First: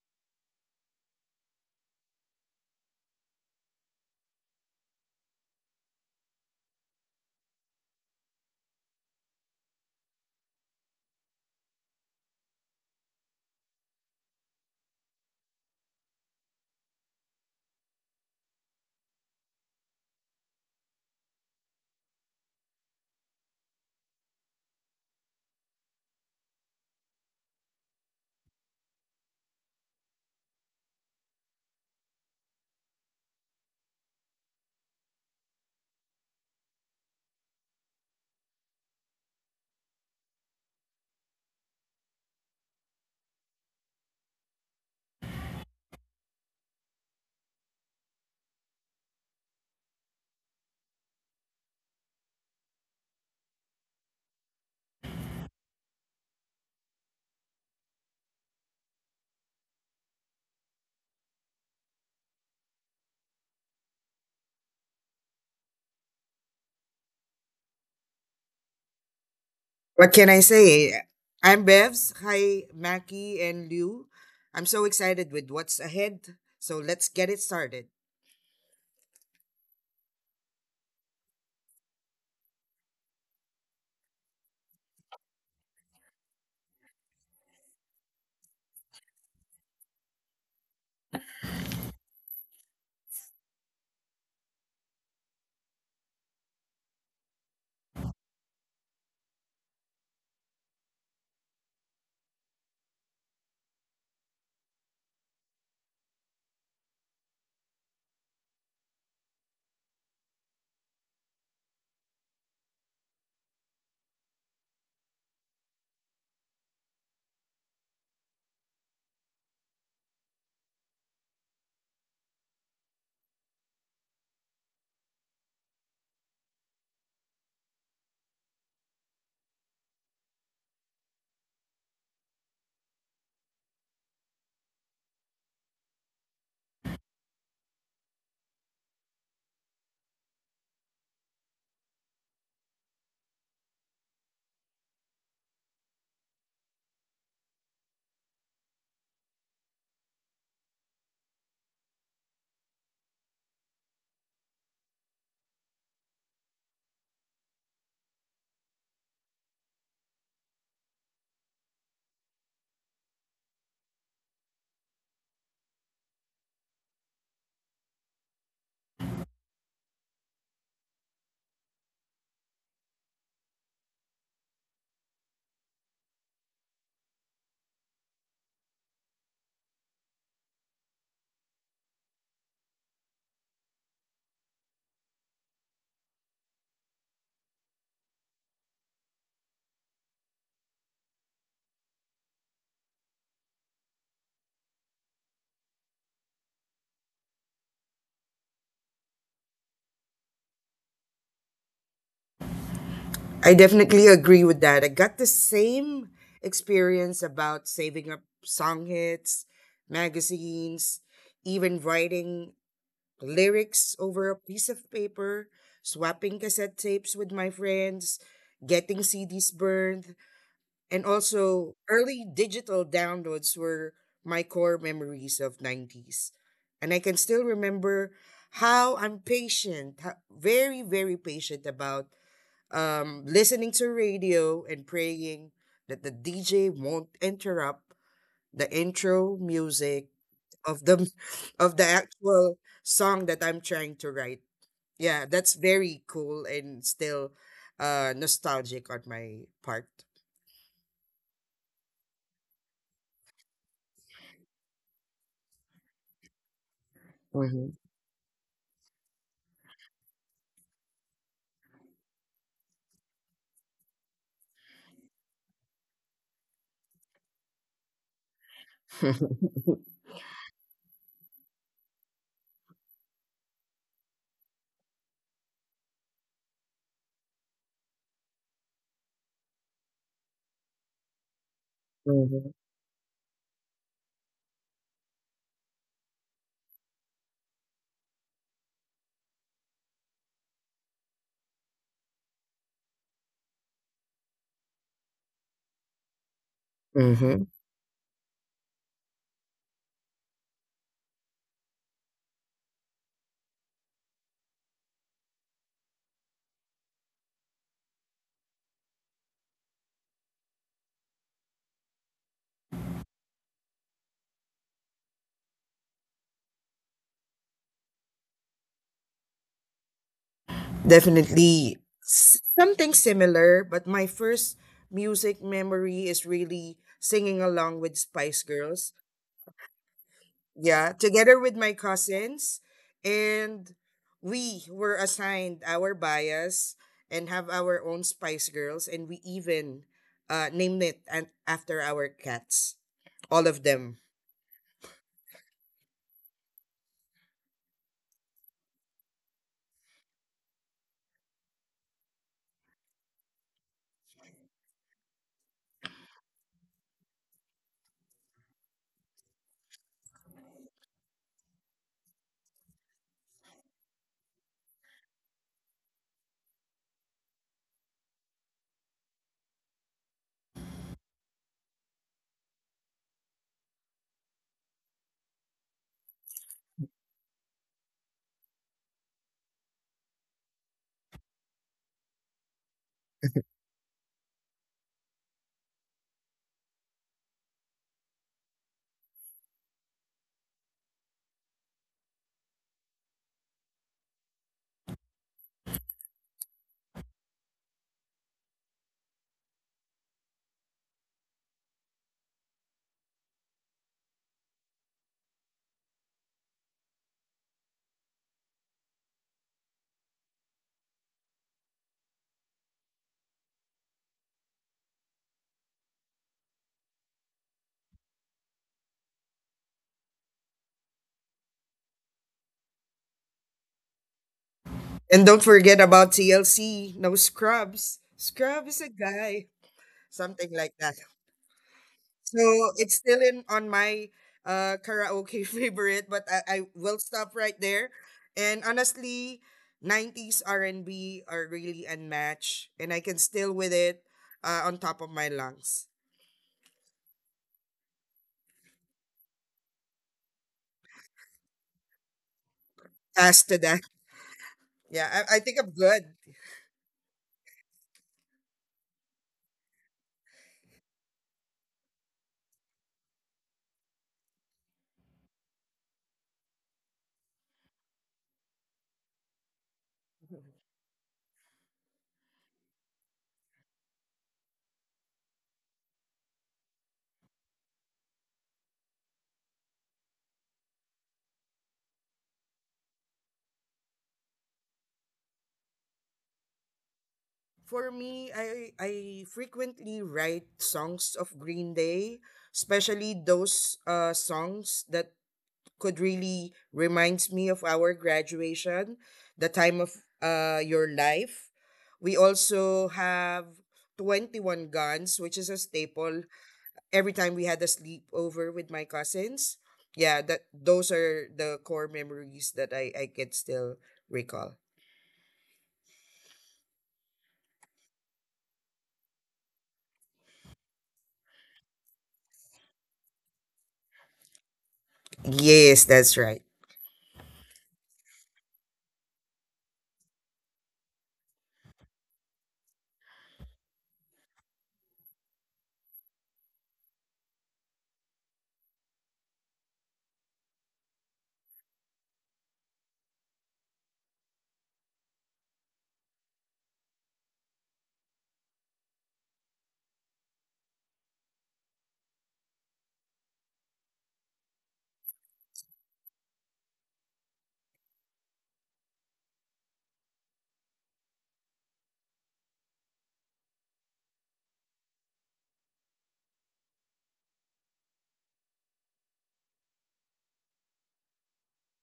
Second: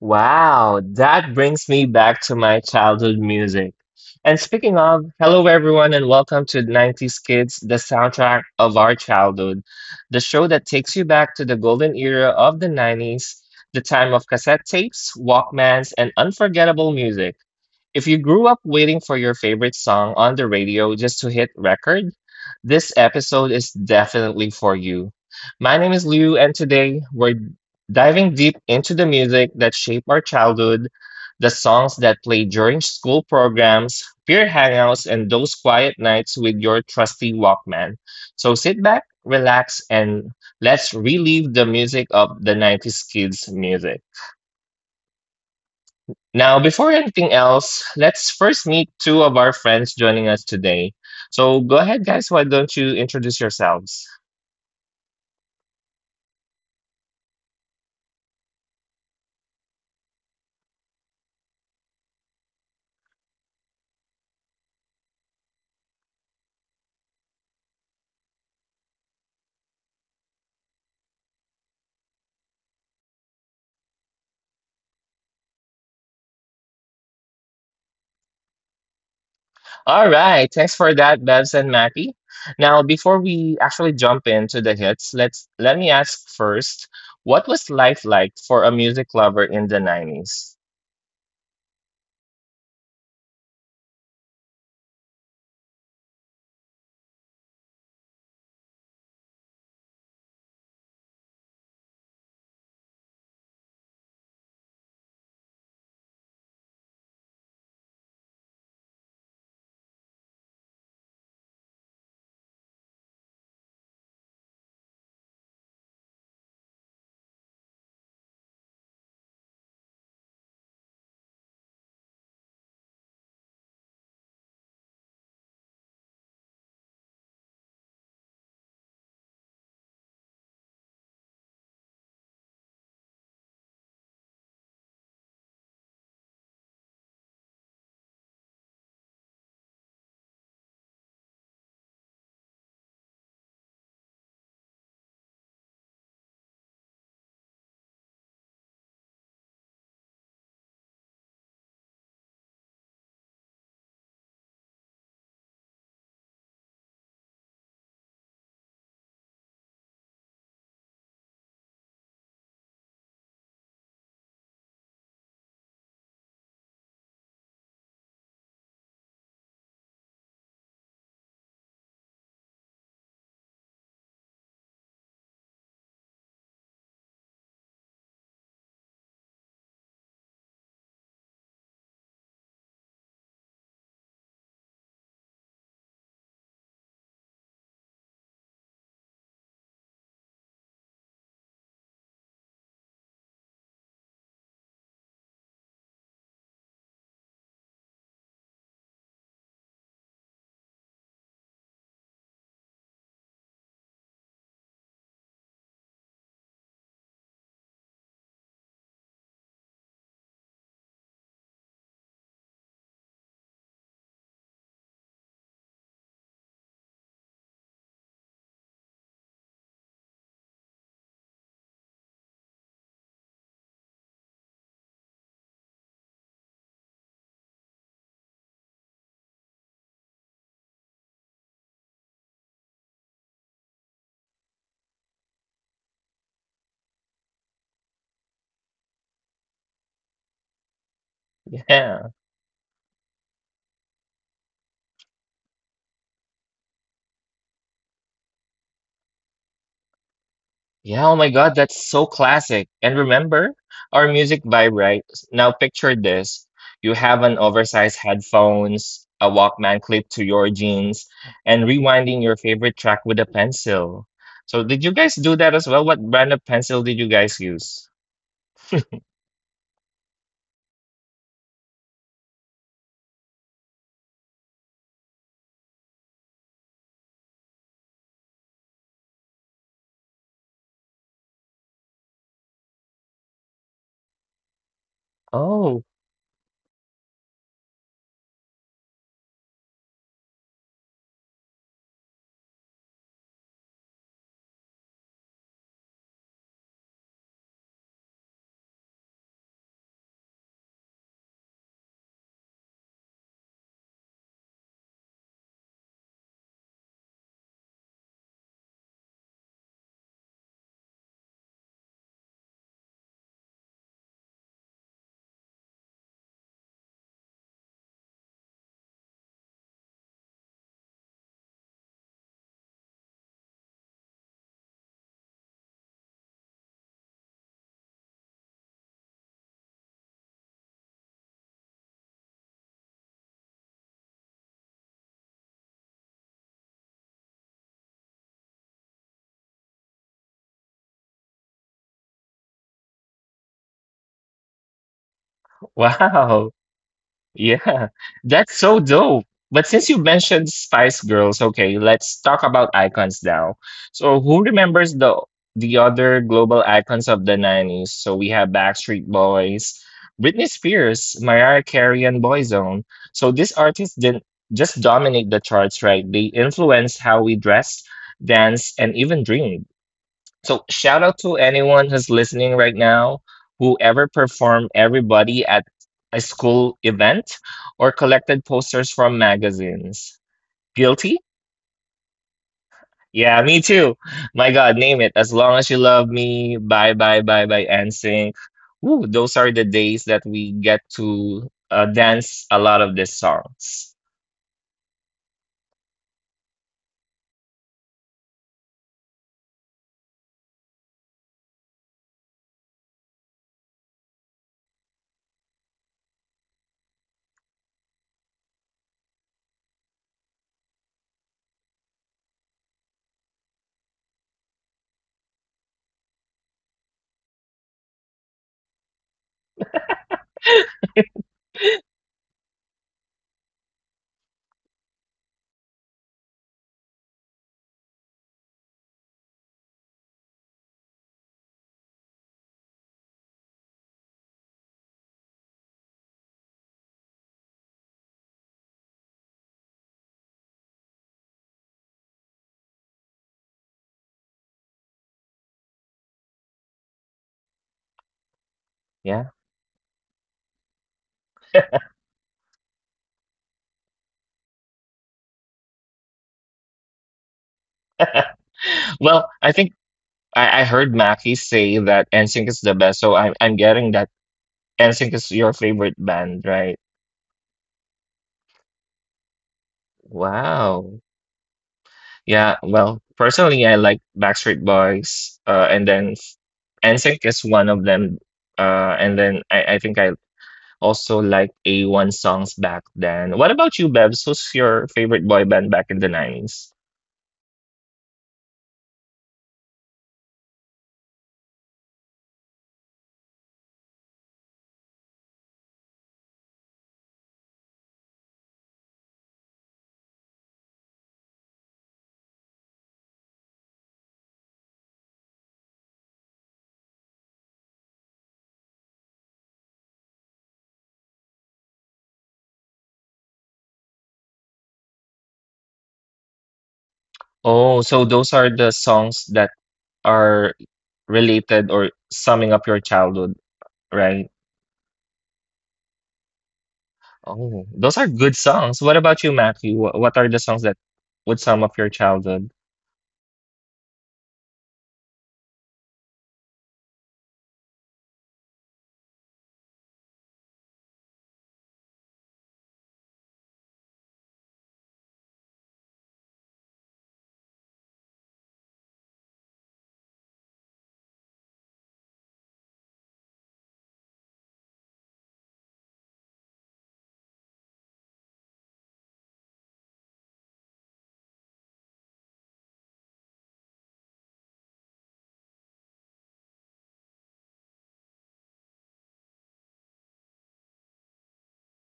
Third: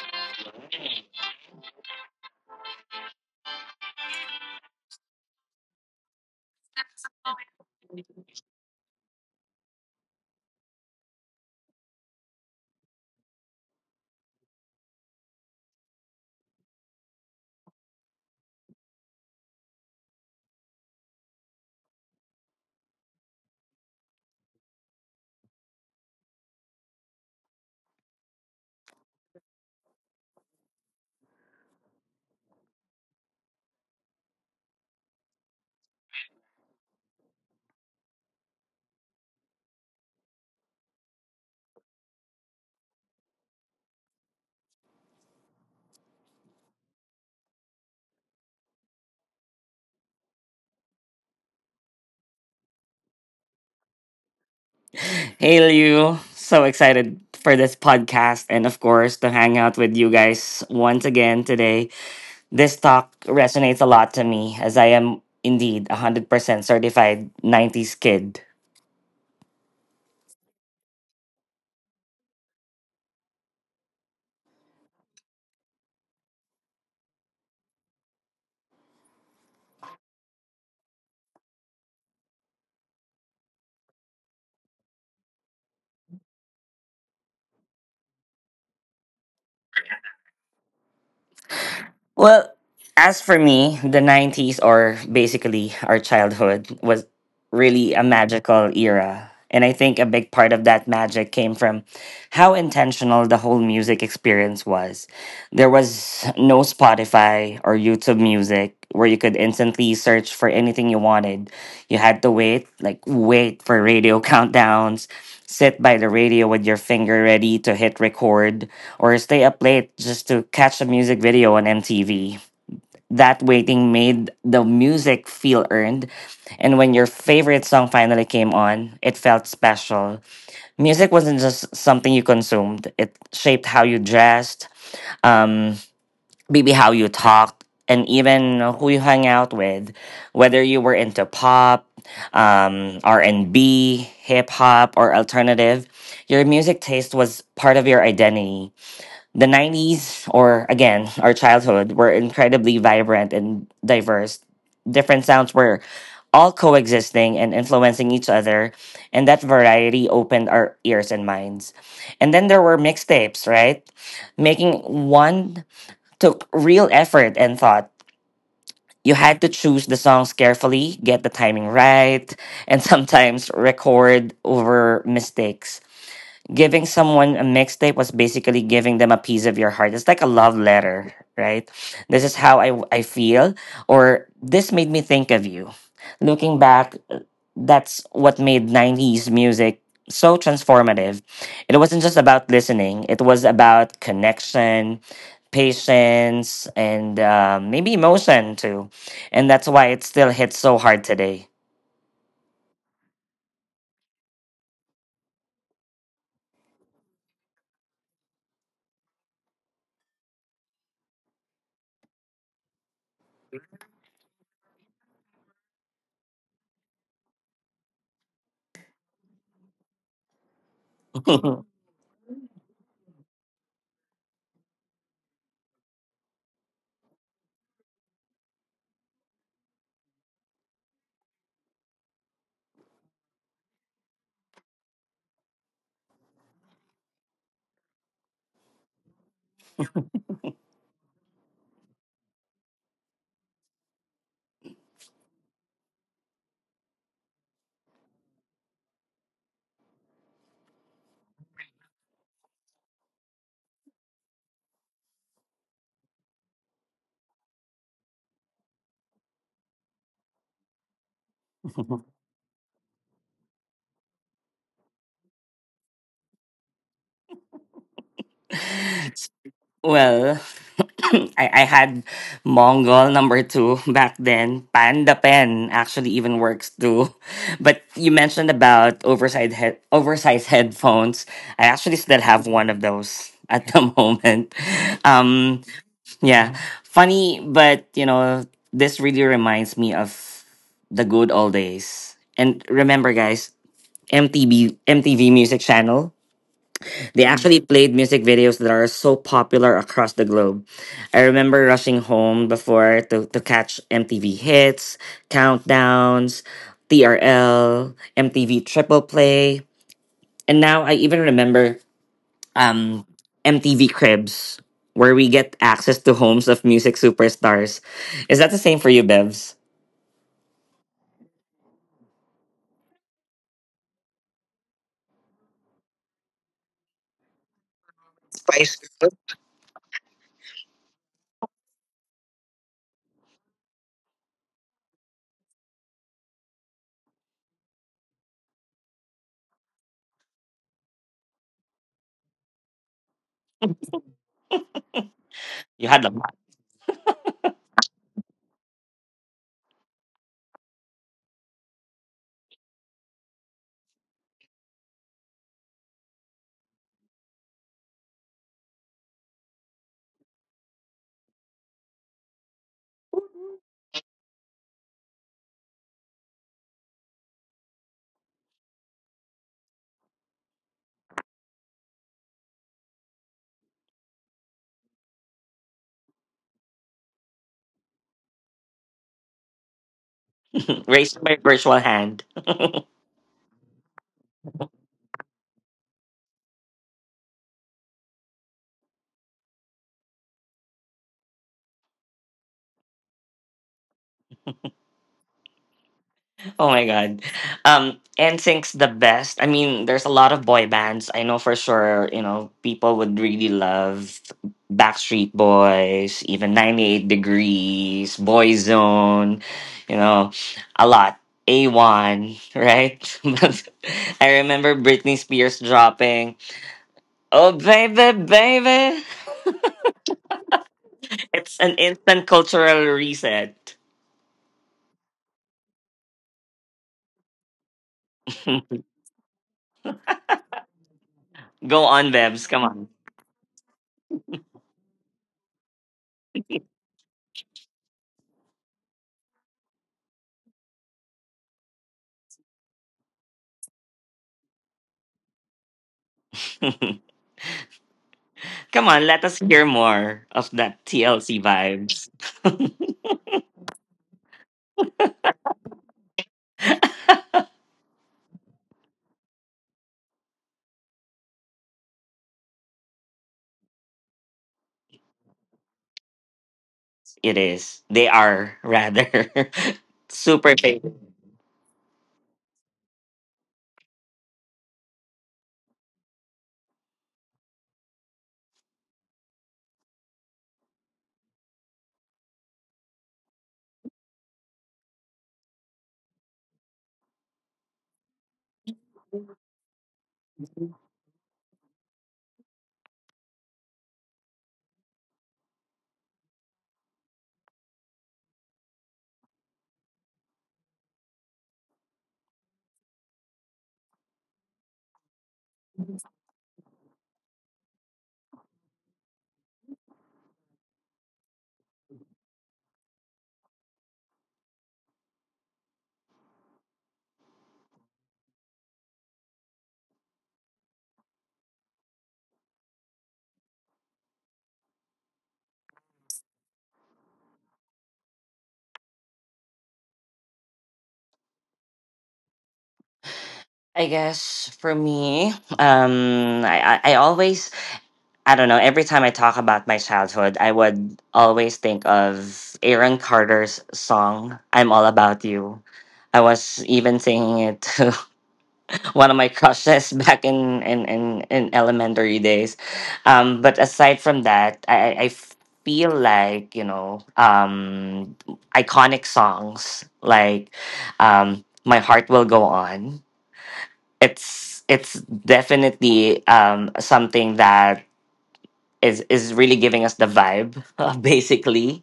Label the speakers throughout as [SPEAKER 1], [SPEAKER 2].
[SPEAKER 1] Wow, that brings me back to my childhood music. And speaking of, hello everyone and welcome to 90s Kids, the soundtrack of our childhood, the show that takes you back to the golden era of the 90s, the time of cassette tapes, Walkmans, and unforgettable music. If you grew up waiting for your favorite song on the radio just to hit record, this episode is definitely for you. My name is Liu, and today we're diving deep into the music that shaped our childhood, the songs that played during school programs, peer hangouts, and those quiet nights with your trusty Walkman. So sit back, relax, and let's relive the music of the 90s kids' music. Now, before anything else, let's first meet two of our friends joining us today. So go ahead, guys. Why don't you introduce yourselves?
[SPEAKER 2] Hey Liu, so excited for this podcast and of course to hang out with you guys once again today. This talk resonates a lot to me as I am indeed a 100% certified 90s kid.
[SPEAKER 3] What can I say? I'm Bevs. Hi, Mackie and Liu. I'm so excited with what's ahead, so let's get it started.
[SPEAKER 1] All right. Thanks for that, Bevs and Mappy. Now, before we actually jump into the hits, let me ask first, what was life like for a music lover in the 90s?
[SPEAKER 2] Well, as for me, the 90s or basically our childhood was really a magical era. And I think a big part of that magic came from how intentional the whole music experience was. There was no Spotify or YouTube music where you could instantly search for anything you wanted. You had to wait, like, wait for radio countdowns, sit by the radio with your finger ready to hit record or stay up late just to catch a music video on MTV. That waiting made the music feel earned, and when your favorite song finally came on, it felt special. Music wasn't just something you consumed, it shaped how you dressed, um, maybe how you talked, and even who you hung out with. Whether you were into pop, R&B, hip hop, or alternative, your music taste was part of your identity. The 90s, or again, our childhood, were incredibly vibrant and diverse. Different sounds were all coexisting and influencing each other, and that variety opened our ears and minds. And then there were mixtapes, right? Making one took real effort and thought. You had to choose the songs carefully, get the timing right, and sometimes record over mistakes. Giving someone a mixtape was basically giving them a piece of your heart. It's like a love letter, right? This is how I feel, or this made me think of you. Looking back, that's what made 90s music so transformative. It wasn't just about listening, it was about connection, patience, and maybe emotion too. And that's why it still hits so hard today.
[SPEAKER 3] I definitely agree with that. I got the same experience about saving up song hits, magazines, even writing lyrics over a piece of paper, swapping cassette tapes with my friends, getting CDs burned. And also, early digital downloads were my core memories of 90s. And I can still remember how I'm patient, very, very patient about listening to radio and praying that the DJ won't interrupt the intro music of the of the
[SPEAKER 1] Yeah.
[SPEAKER 3] actual song that I'm trying to write. Yeah, that's very cool and still nostalgic on my part.
[SPEAKER 1] Yeah, oh my God, that's so classic. And remember, our music vibe, right? Now picture this. You have an
[SPEAKER 3] Mhm.
[SPEAKER 1] oversized headphones, a Walkman clipped to your jeans, and rewinding your favorite track with a pencil. So did you guys do that as well? What brand of pencil did you guys use?
[SPEAKER 2] Well, I had Mongol number two back then. Panda Pen actually even works too. But you mentioned about oversized headphones. I actually still have
[SPEAKER 3] Mhm,
[SPEAKER 2] one of those at the moment. Um,
[SPEAKER 1] Oh,
[SPEAKER 2] yeah, funny, but you know, this really reminds me of the good old days. And remember, guys, MTV Music Channel. They
[SPEAKER 3] mhm.
[SPEAKER 2] actually played music videos that are so popular across the globe. I remember rushing home before to, catch MTV hits, countdowns, TRL, MTV triple play. And now I even remember um, MTV Cribs, where we get access to homes of music superstars. Is that the same for you, Bevs?
[SPEAKER 3] Definitely something similar, but my first music memory is really singing along with Spice Girls. Yeah, together with my cousins. And we were assigned our bias and have our own Spice Girls. And we even named it after our cats, all of them.
[SPEAKER 2] You had a
[SPEAKER 1] wow. Yeah, that's so dope. But since you mentioned Spice Girls, okay, let's talk about icons now. So who remembers the other global icons of the 90s? So we have Backstreet Boys, Britney Spears, Mariah Carey, and Boyzone. So these artists didn't just dominate the charts, right? They influenced how we dressed, danced, and even dreamed. So shout out to anyone who's listening right now, whoever performed everybody at a school event or collected posters from magazines. Guilty?
[SPEAKER 2] Raised by virtual hand.
[SPEAKER 1] Yeah, me too. My God, name it. As long as you love me, bye bye bye bye NSYNC. Woo, those are the days that we get to dance a lot of these songs.
[SPEAKER 2] Oh my god. NSYNC's the best. I mean, there's a lot of boy bands. I know for sure, you know, people would really love Backstreet Boys, even 98 Degrees, Boyzone, you know, a lot. A1, right? But I remember Britney Spears dropping, "Oh baby, baby." It's an instant cultural reset.
[SPEAKER 3] And don't forget about TLC, no Scrubs. Scrub is a guy, something like that.
[SPEAKER 2] Go on,
[SPEAKER 3] So
[SPEAKER 2] Bebs, come on.
[SPEAKER 3] it's still in on my karaoke favorite, but I will stop right there. And honestly, 90s R&B are really unmatched, and I can still with it on top of my lungs.
[SPEAKER 2] Come on, let
[SPEAKER 1] Yeah.
[SPEAKER 2] us hear more of that TLC vibes.
[SPEAKER 3] As to that, yeah, I think I'm good.
[SPEAKER 1] Well, I think I heard Mackie say that NSYNC is the best, so I'm getting that NSYNC is your favorite band, right?
[SPEAKER 2] It is. They are rather super favorite.
[SPEAKER 1] Wow. Yeah, well, personally, I like Backstreet Boys, and then NSYNC is one of them. And then I think I also like A1 songs back then. What about you, Bebs? Who's your favorite boy band back in the 90s?
[SPEAKER 3] For me, I frequently write songs of Green Day, especially those songs that could really reminds me of our graduation, the time of your life. We also have 21 Guns, which is a staple every time we had a sleepover with my cousins. Yeah, that those are the core memories that I can still recall.
[SPEAKER 1] Oh, so those are the songs that are related or summing up your childhood, right?
[SPEAKER 3] Yes, that's right.
[SPEAKER 1] Oh, those are good songs. What about you, Matthew? What are the songs that would sum up your childhood?
[SPEAKER 2] I guess for me, I always. I don't know. Every time I talk about my childhood, I would always think of Aaron Carter's song "I'm All About You." I was even singing it to one of my crushes back in elementary days. But aside from that, I feel like you know iconic songs like "My Heart Will Go On." It's definitely, something that is really giving us the vibe basically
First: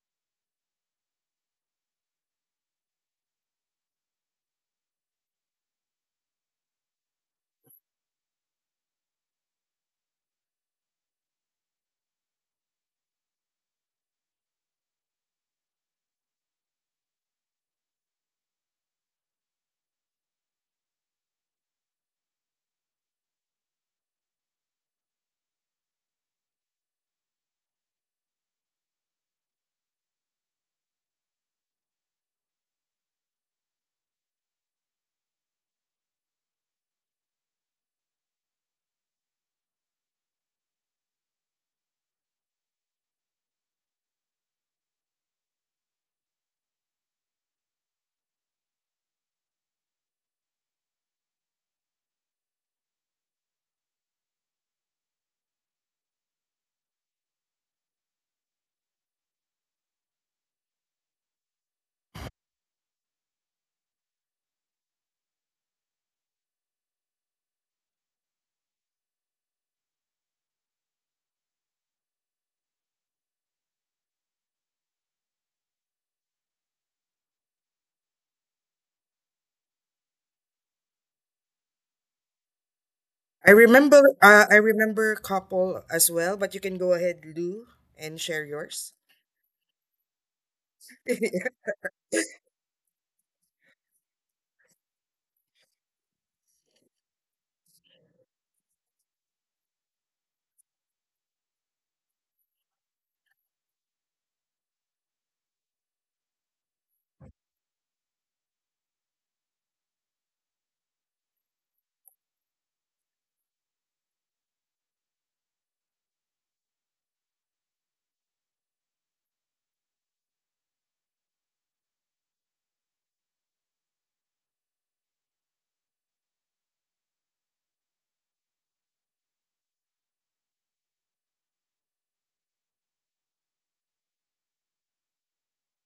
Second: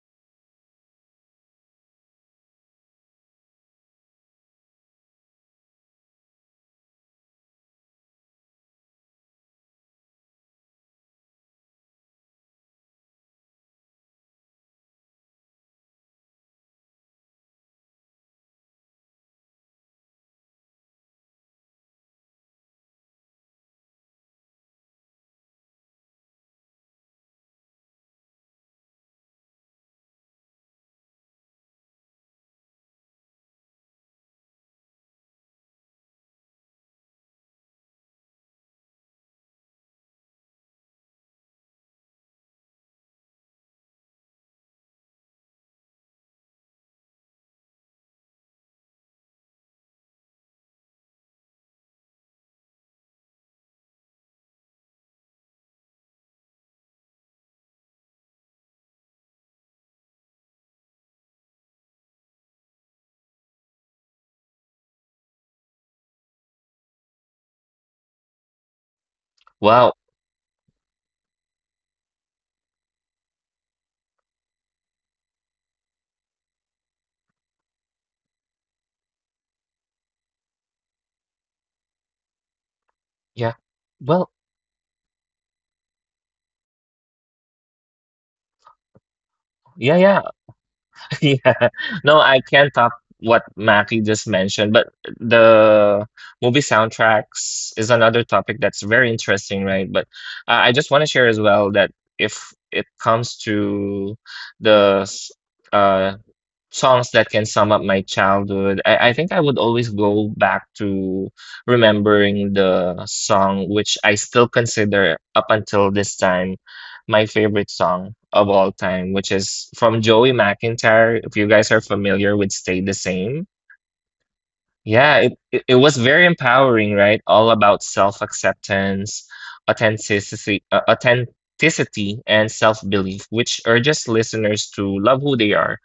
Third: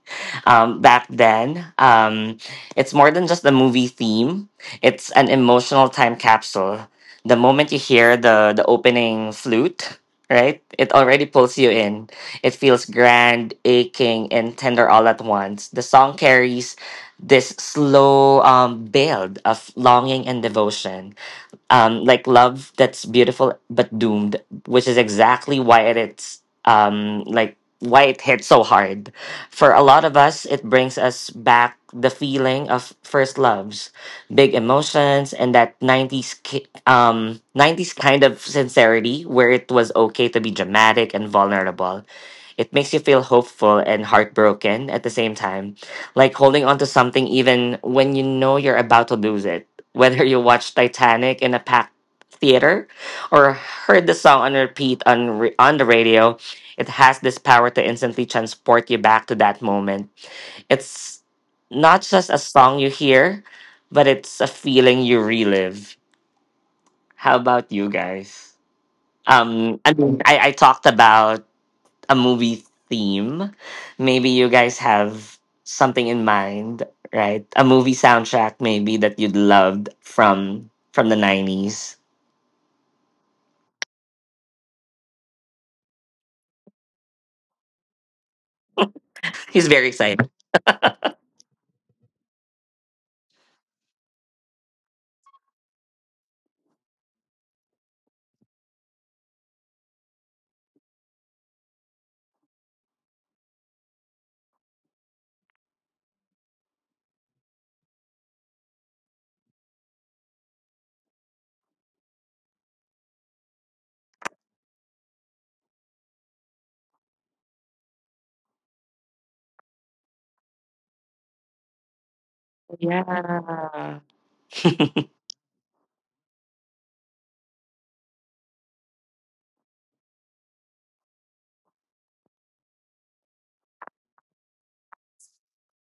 [SPEAKER 2] back then. It's more than just the movie theme. It's an emotional time capsule. The moment you hear the opening flute, right, it already pulls you in. It feels grand, aching, and tender all at once. The song carries this slow build of longing and devotion, like love that's beautiful but doomed, which is exactly why it's like why it hit so hard. For a lot of us, it brings us back the feeling of first loves, big emotions, and that 90s kind of sincerity where it was okay to be dramatic and vulnerable. It makes you feel hopeful and heartbroken at the same time, like holding on to something even when you know you're about to lose it. Whether you watched Titanic in a packed theater or heard the song on repeat on the radio, it has this power to instantly transport you back to that moment. It's not just a song you hear, but it's a feeling you relive. How about you guys?
[SPEAKER 1] Wow.
[SPEAKER 2] I mean, I talked about a movie theme. Maybe you guys have something in mind, right? A movie soundtrack maybe that you'd loved from the 90s.
[SPEAKER 3] I
[SPEAKER 1] Yeah.
[SPEAKER 3] remember
[SPEAKER 1] Well,
[SPEAKER 3] uh, I remember a couple as well, but you can go ahead, Lou, and share yours.
[SPEAKER 2] He's very
[SPEAKER 1] yeah, yeah.
[SPEAKER 2] excited.
[SPEAKER 1] Yeah. No, I can't top what Mackie just mentioned, but the movie soundtracks is another topic that's very interesting, right? But I just want to share as well that if it comes to the uh songs that can sum up my childhood, I think I would always go back to remembering the song which I still consider up until this time my favorite song of all time, which is from Joey McIntyre. If you guys are familiar with Stay the Same.
[SPEAKER 2] Yeah.
[SPEAKER 1] Yeah, it was very empowering, right? All about self-acceptance, authenticity, authenticity and self-belief, which urges listeners to love who they are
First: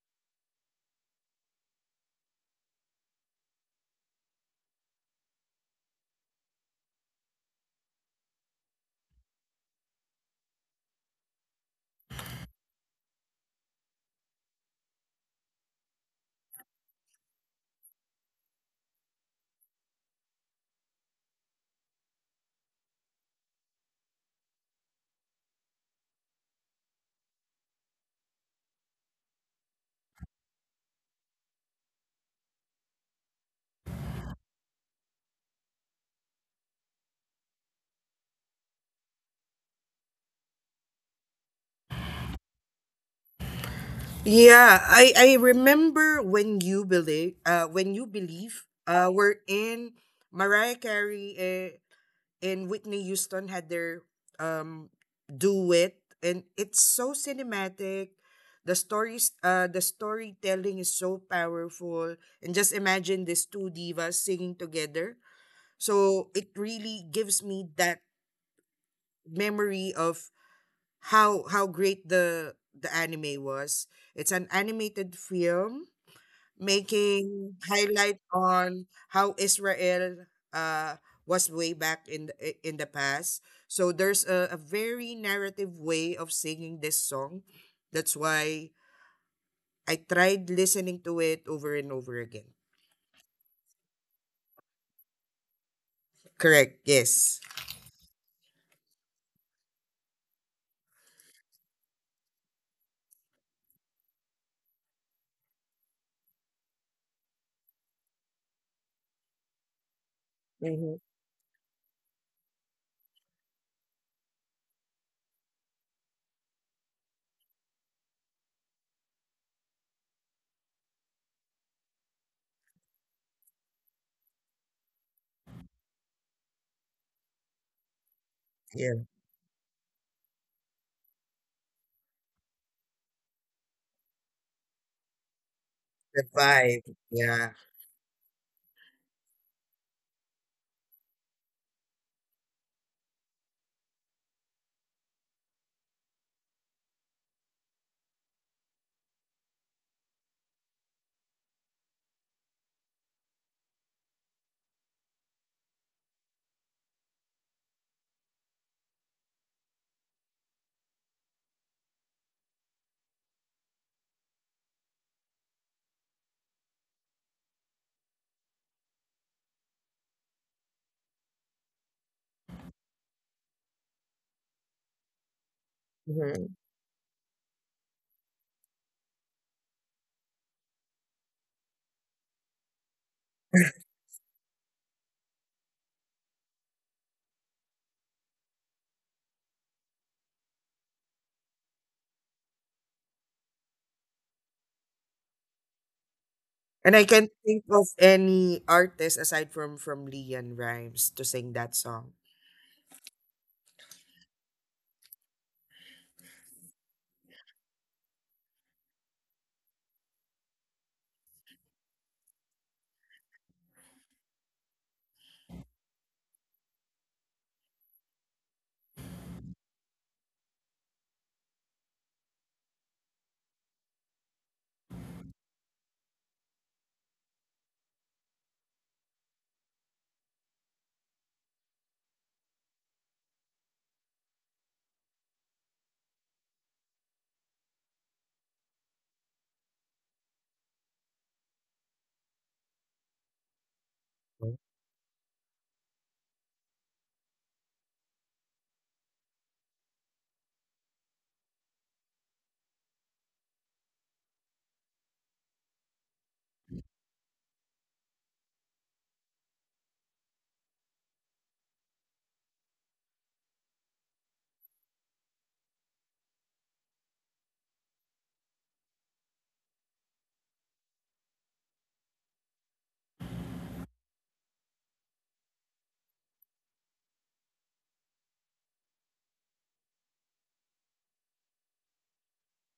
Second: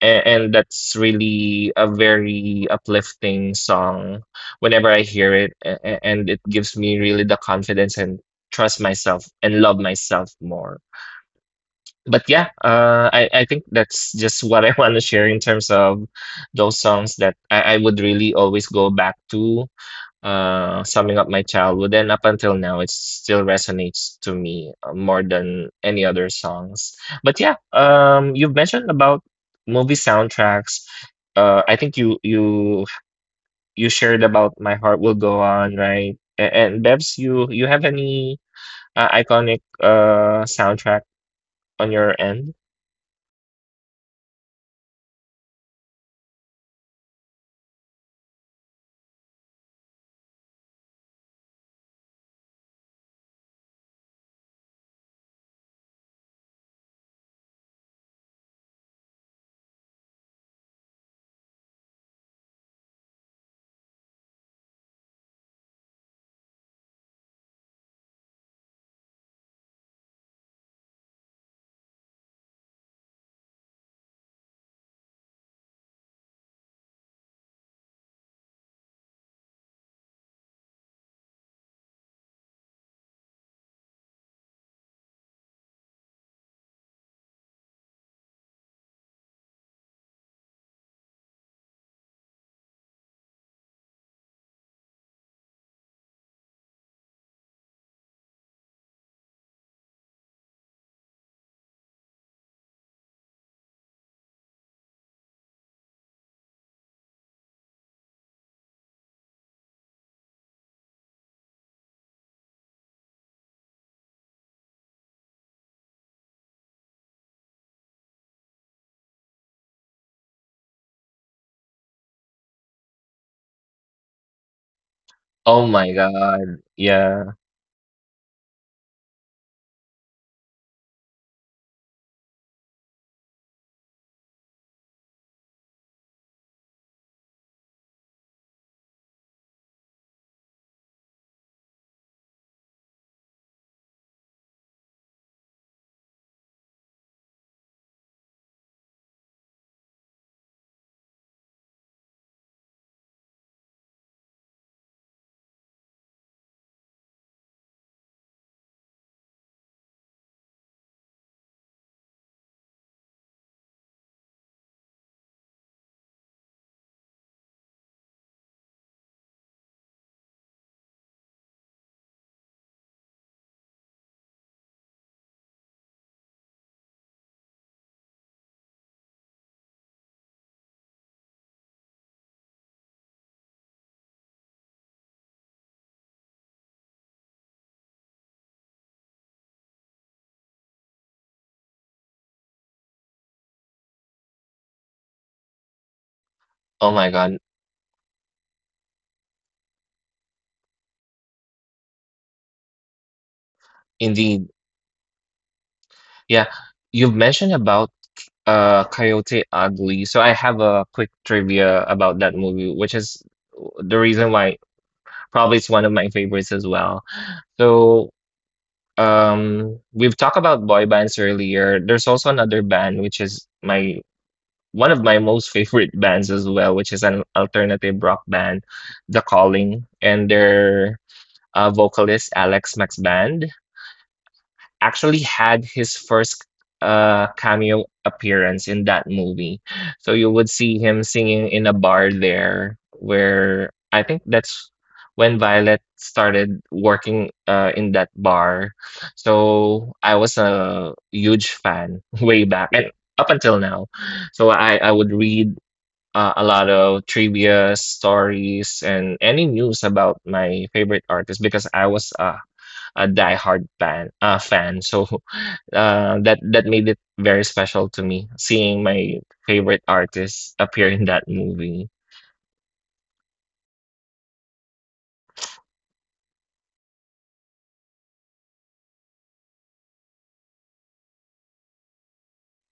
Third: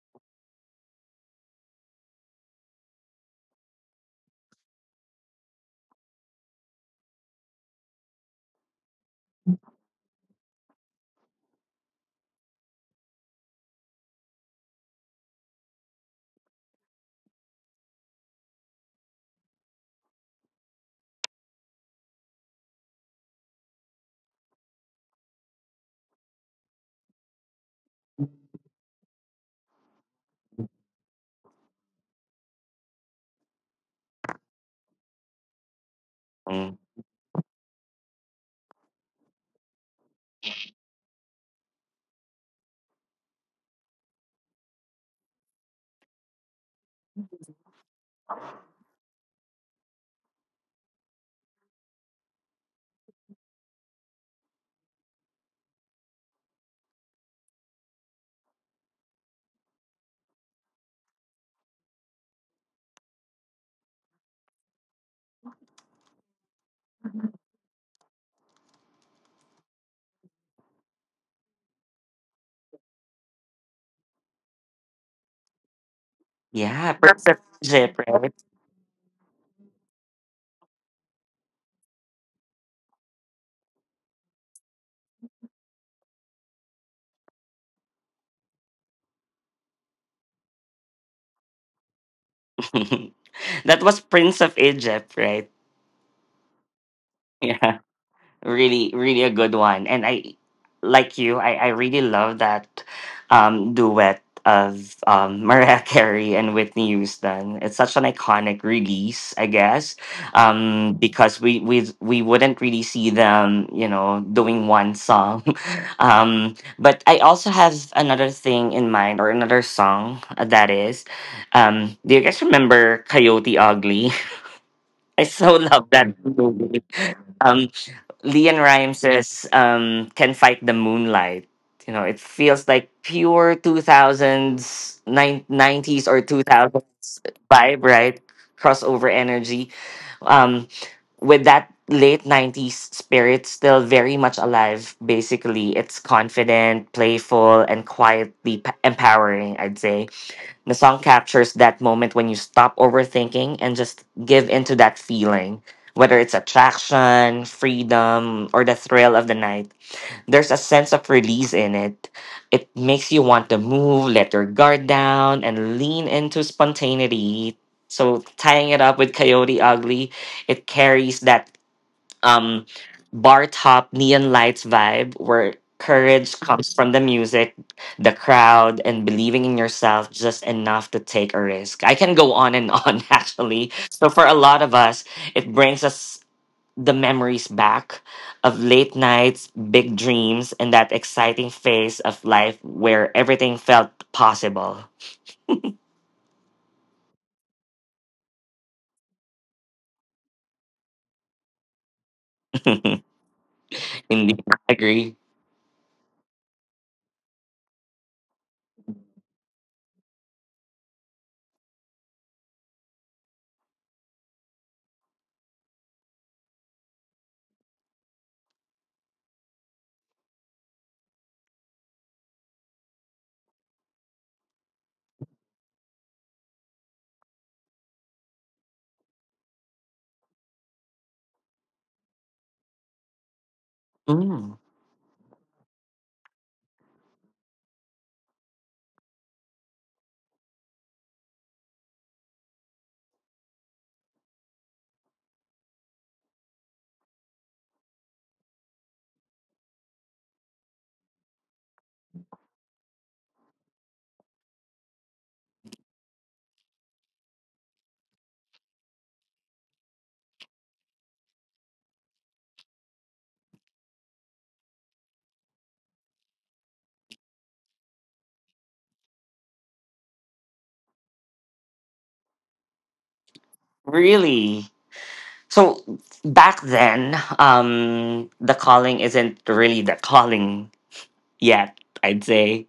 [SPEAKER 1] and that's really a very uplifting song whenever I hear it, and it gives me really the confidence and trust myself and love myself more. But yeah, I think that's just what I want to share in terms of those songs that I would really always go back to summing up my childhood, and up until now it still resonates to me more than any other songs. But yeah, you've mentioned about movie soundtracks. I think you shared about My Heart Will Go On, right? A-
[SPEAKER 2] Mm.
[SPEAKER 1] and Bevs, you have any iconic soundtrack on your end?
[SPEAKER 3] Yeah, I remember when you believe were in Mariah Carey and Whitney Houston had their um duet, and it's so cinematic. The stories, the storytelling is so powerful, and just imagine these two divas singing together. So it really gives me that memory of how great the anime was. It's an animated film
[SPEAKER 2] Yeah, Prince of
[SPEAKER 3] making
[SPEAKER 2] Egypt,
[SPEAKER 3] highlight
[SPEAKER 2] right?
[SPEAKER 3] on how Israel uh, was way back in the, in the past. So there's a very narrative way of singing this song. That's why I tried listening to it over and over again.
[SPEAKER 2] That was Prince of Egypt, right?
[SPEAKER 3] Correct. Yes.
[SPEAKER 2] Yeah. Really, really a good one, and I like you, I really love that duet of Mariah Carey and Whitney Houston. It's such an iconic release, I guess,
[SPEAKER 3] Mm-hmm.
[SPEAKER 2] because we wouldn't really see them, you know, doing one song. But I also have another thing in mind, or another song that is. Do you guys remember Coyote Ugly? I so
[SPEAKER 1] Oh
[SPEAKER 2] love
[SPEAKER 1] my
[SPEAKER 2] that
[SPEAKER 1] god,
[SPEAKER 2] movie.
[SPEAKER 1] yeah.
[SPEAKER 2] Um, Leon
[SPEAKER 3] Yeah,
[SPEAKER 2] Rimes says, "Can fight the moonlight." You know, it feels like pure 2000s, nineties or
[SPEAKER 3] the
[SPEAKER 2] two
[SPEAKER 3] vibe.
[SPEAKER 2] thousands
[SPEAKER 3] Yeah.
[SPEAKER 2] vibe, right? Crossover energy. Um, with that late 90s spirit still very much alive. Basically, it's confident, playful, and quietly empowering. I'd say the song captures that moment when you stop overthinking and just give into that feeling. Whether it's attraction, freedom, or the thrill of the night, there's a sense of release in it. It makes you want to move, let your guard down, and lean into spontaneity. So, tying it up with Coyote Ugly, it carries that um, bar top neon lights vibe where courage
[SPEAKER 3] hmm
[SPEAKER 2] comes from the music, the crowd, and believing in yourself just enough to take a risk. I can go on and on, actually. So for a lot of us, it brings us the memories back of late nights, big dreams, and that exciting phase of life where everything felt possible.
[SPEAKER 3] And
[SPEAKER 1] Oh
[SPEAKER 3] I
[SPEAKER 1] my
[SPEAKER 3] can't
[SPEAKER 1] god,
[SPEAKER 3] think of any artist aside from Leon Rhymes to sing that song.
[SPEAKER 2] Indeed,
[SPEAKER 1] indeed.
[SPEAKER 2] I agree.
[SPEAKER 1] Yeah, you've mentioned about Coyote Ugly. So I have a quick trivia about that movie, which is the reason why probably it's one of my favorites as well. So, we've talked about boy bands earlier. There's also another band which is my one of my most favorite bands as well, which is an alternative rock band, The Calling, and their vocalist Alex Max Band
[SPEAKER 2] Mm,
[SPEAKER 1] actually had his first cameo appearance in that movie. So you would see him singing in a bar there where I think that's when Violet started working in that bar. So I was a huge fan way back and up until now. So I would read a lot of trivia stories and any news about my favorite artist because I was a diehard fan. So that made it very special to me seeing my favorite artist appear in that movie.
[SPEAKER 2] really? So back then, the calling isn't really the calling yet. I'd say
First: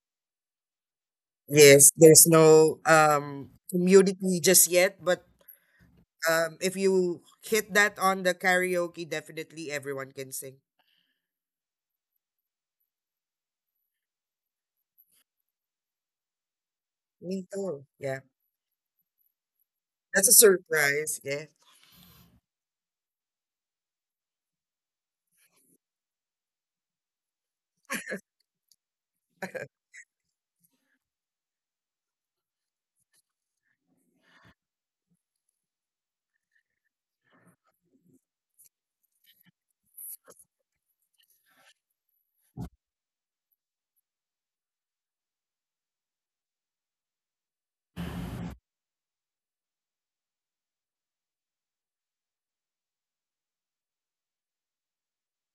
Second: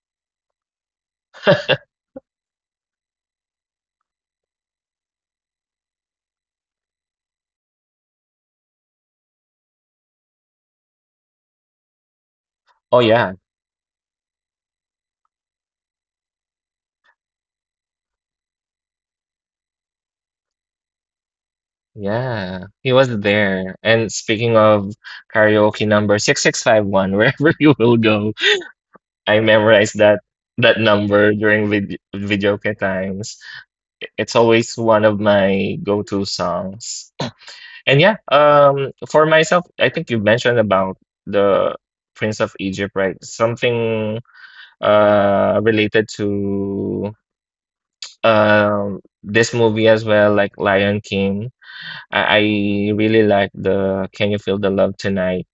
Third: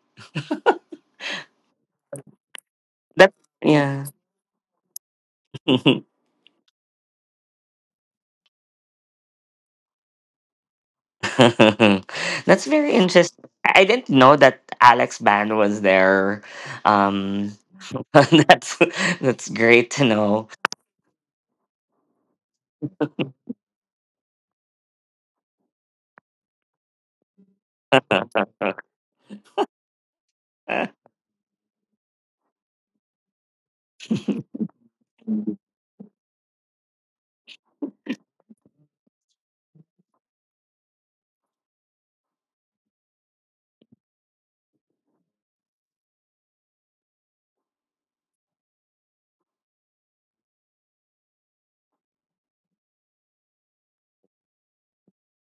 [SPEAKER 3] Yes, there's no
[SPEAKER 2] that. Yeah,
[SPEAKER 3] community just yet, but if you hit that on the karaoke, definitely everyone can sing.
[SPEAKER 2] that's very
[SPEAKER 1] Oh yeah,
[SPEAKER 2] interesting. I didn't know that Alex Band was there.
[SPEAKER 3] Me
[SPEAKER 2] Um,
[SPEAKER 3] too. Yeah.
[SPEAKER 2] that's that's great to
[SPEAKER 3] That's a
[SPEAKER 2] know.
[SPEAKER 3] surprise. Yeah,
[SPEAKER 1] yeah, he was there. And speaking of karaoke number 6651, wherever you will go, I memorized that number during videoke times. It's always one of my go-to songs. And yeah, for myself, I think you mentioned about the Prince of Egypt, right? Something related to um this movie as well, like Lion King. I really like the Can You Feel the Love Tonight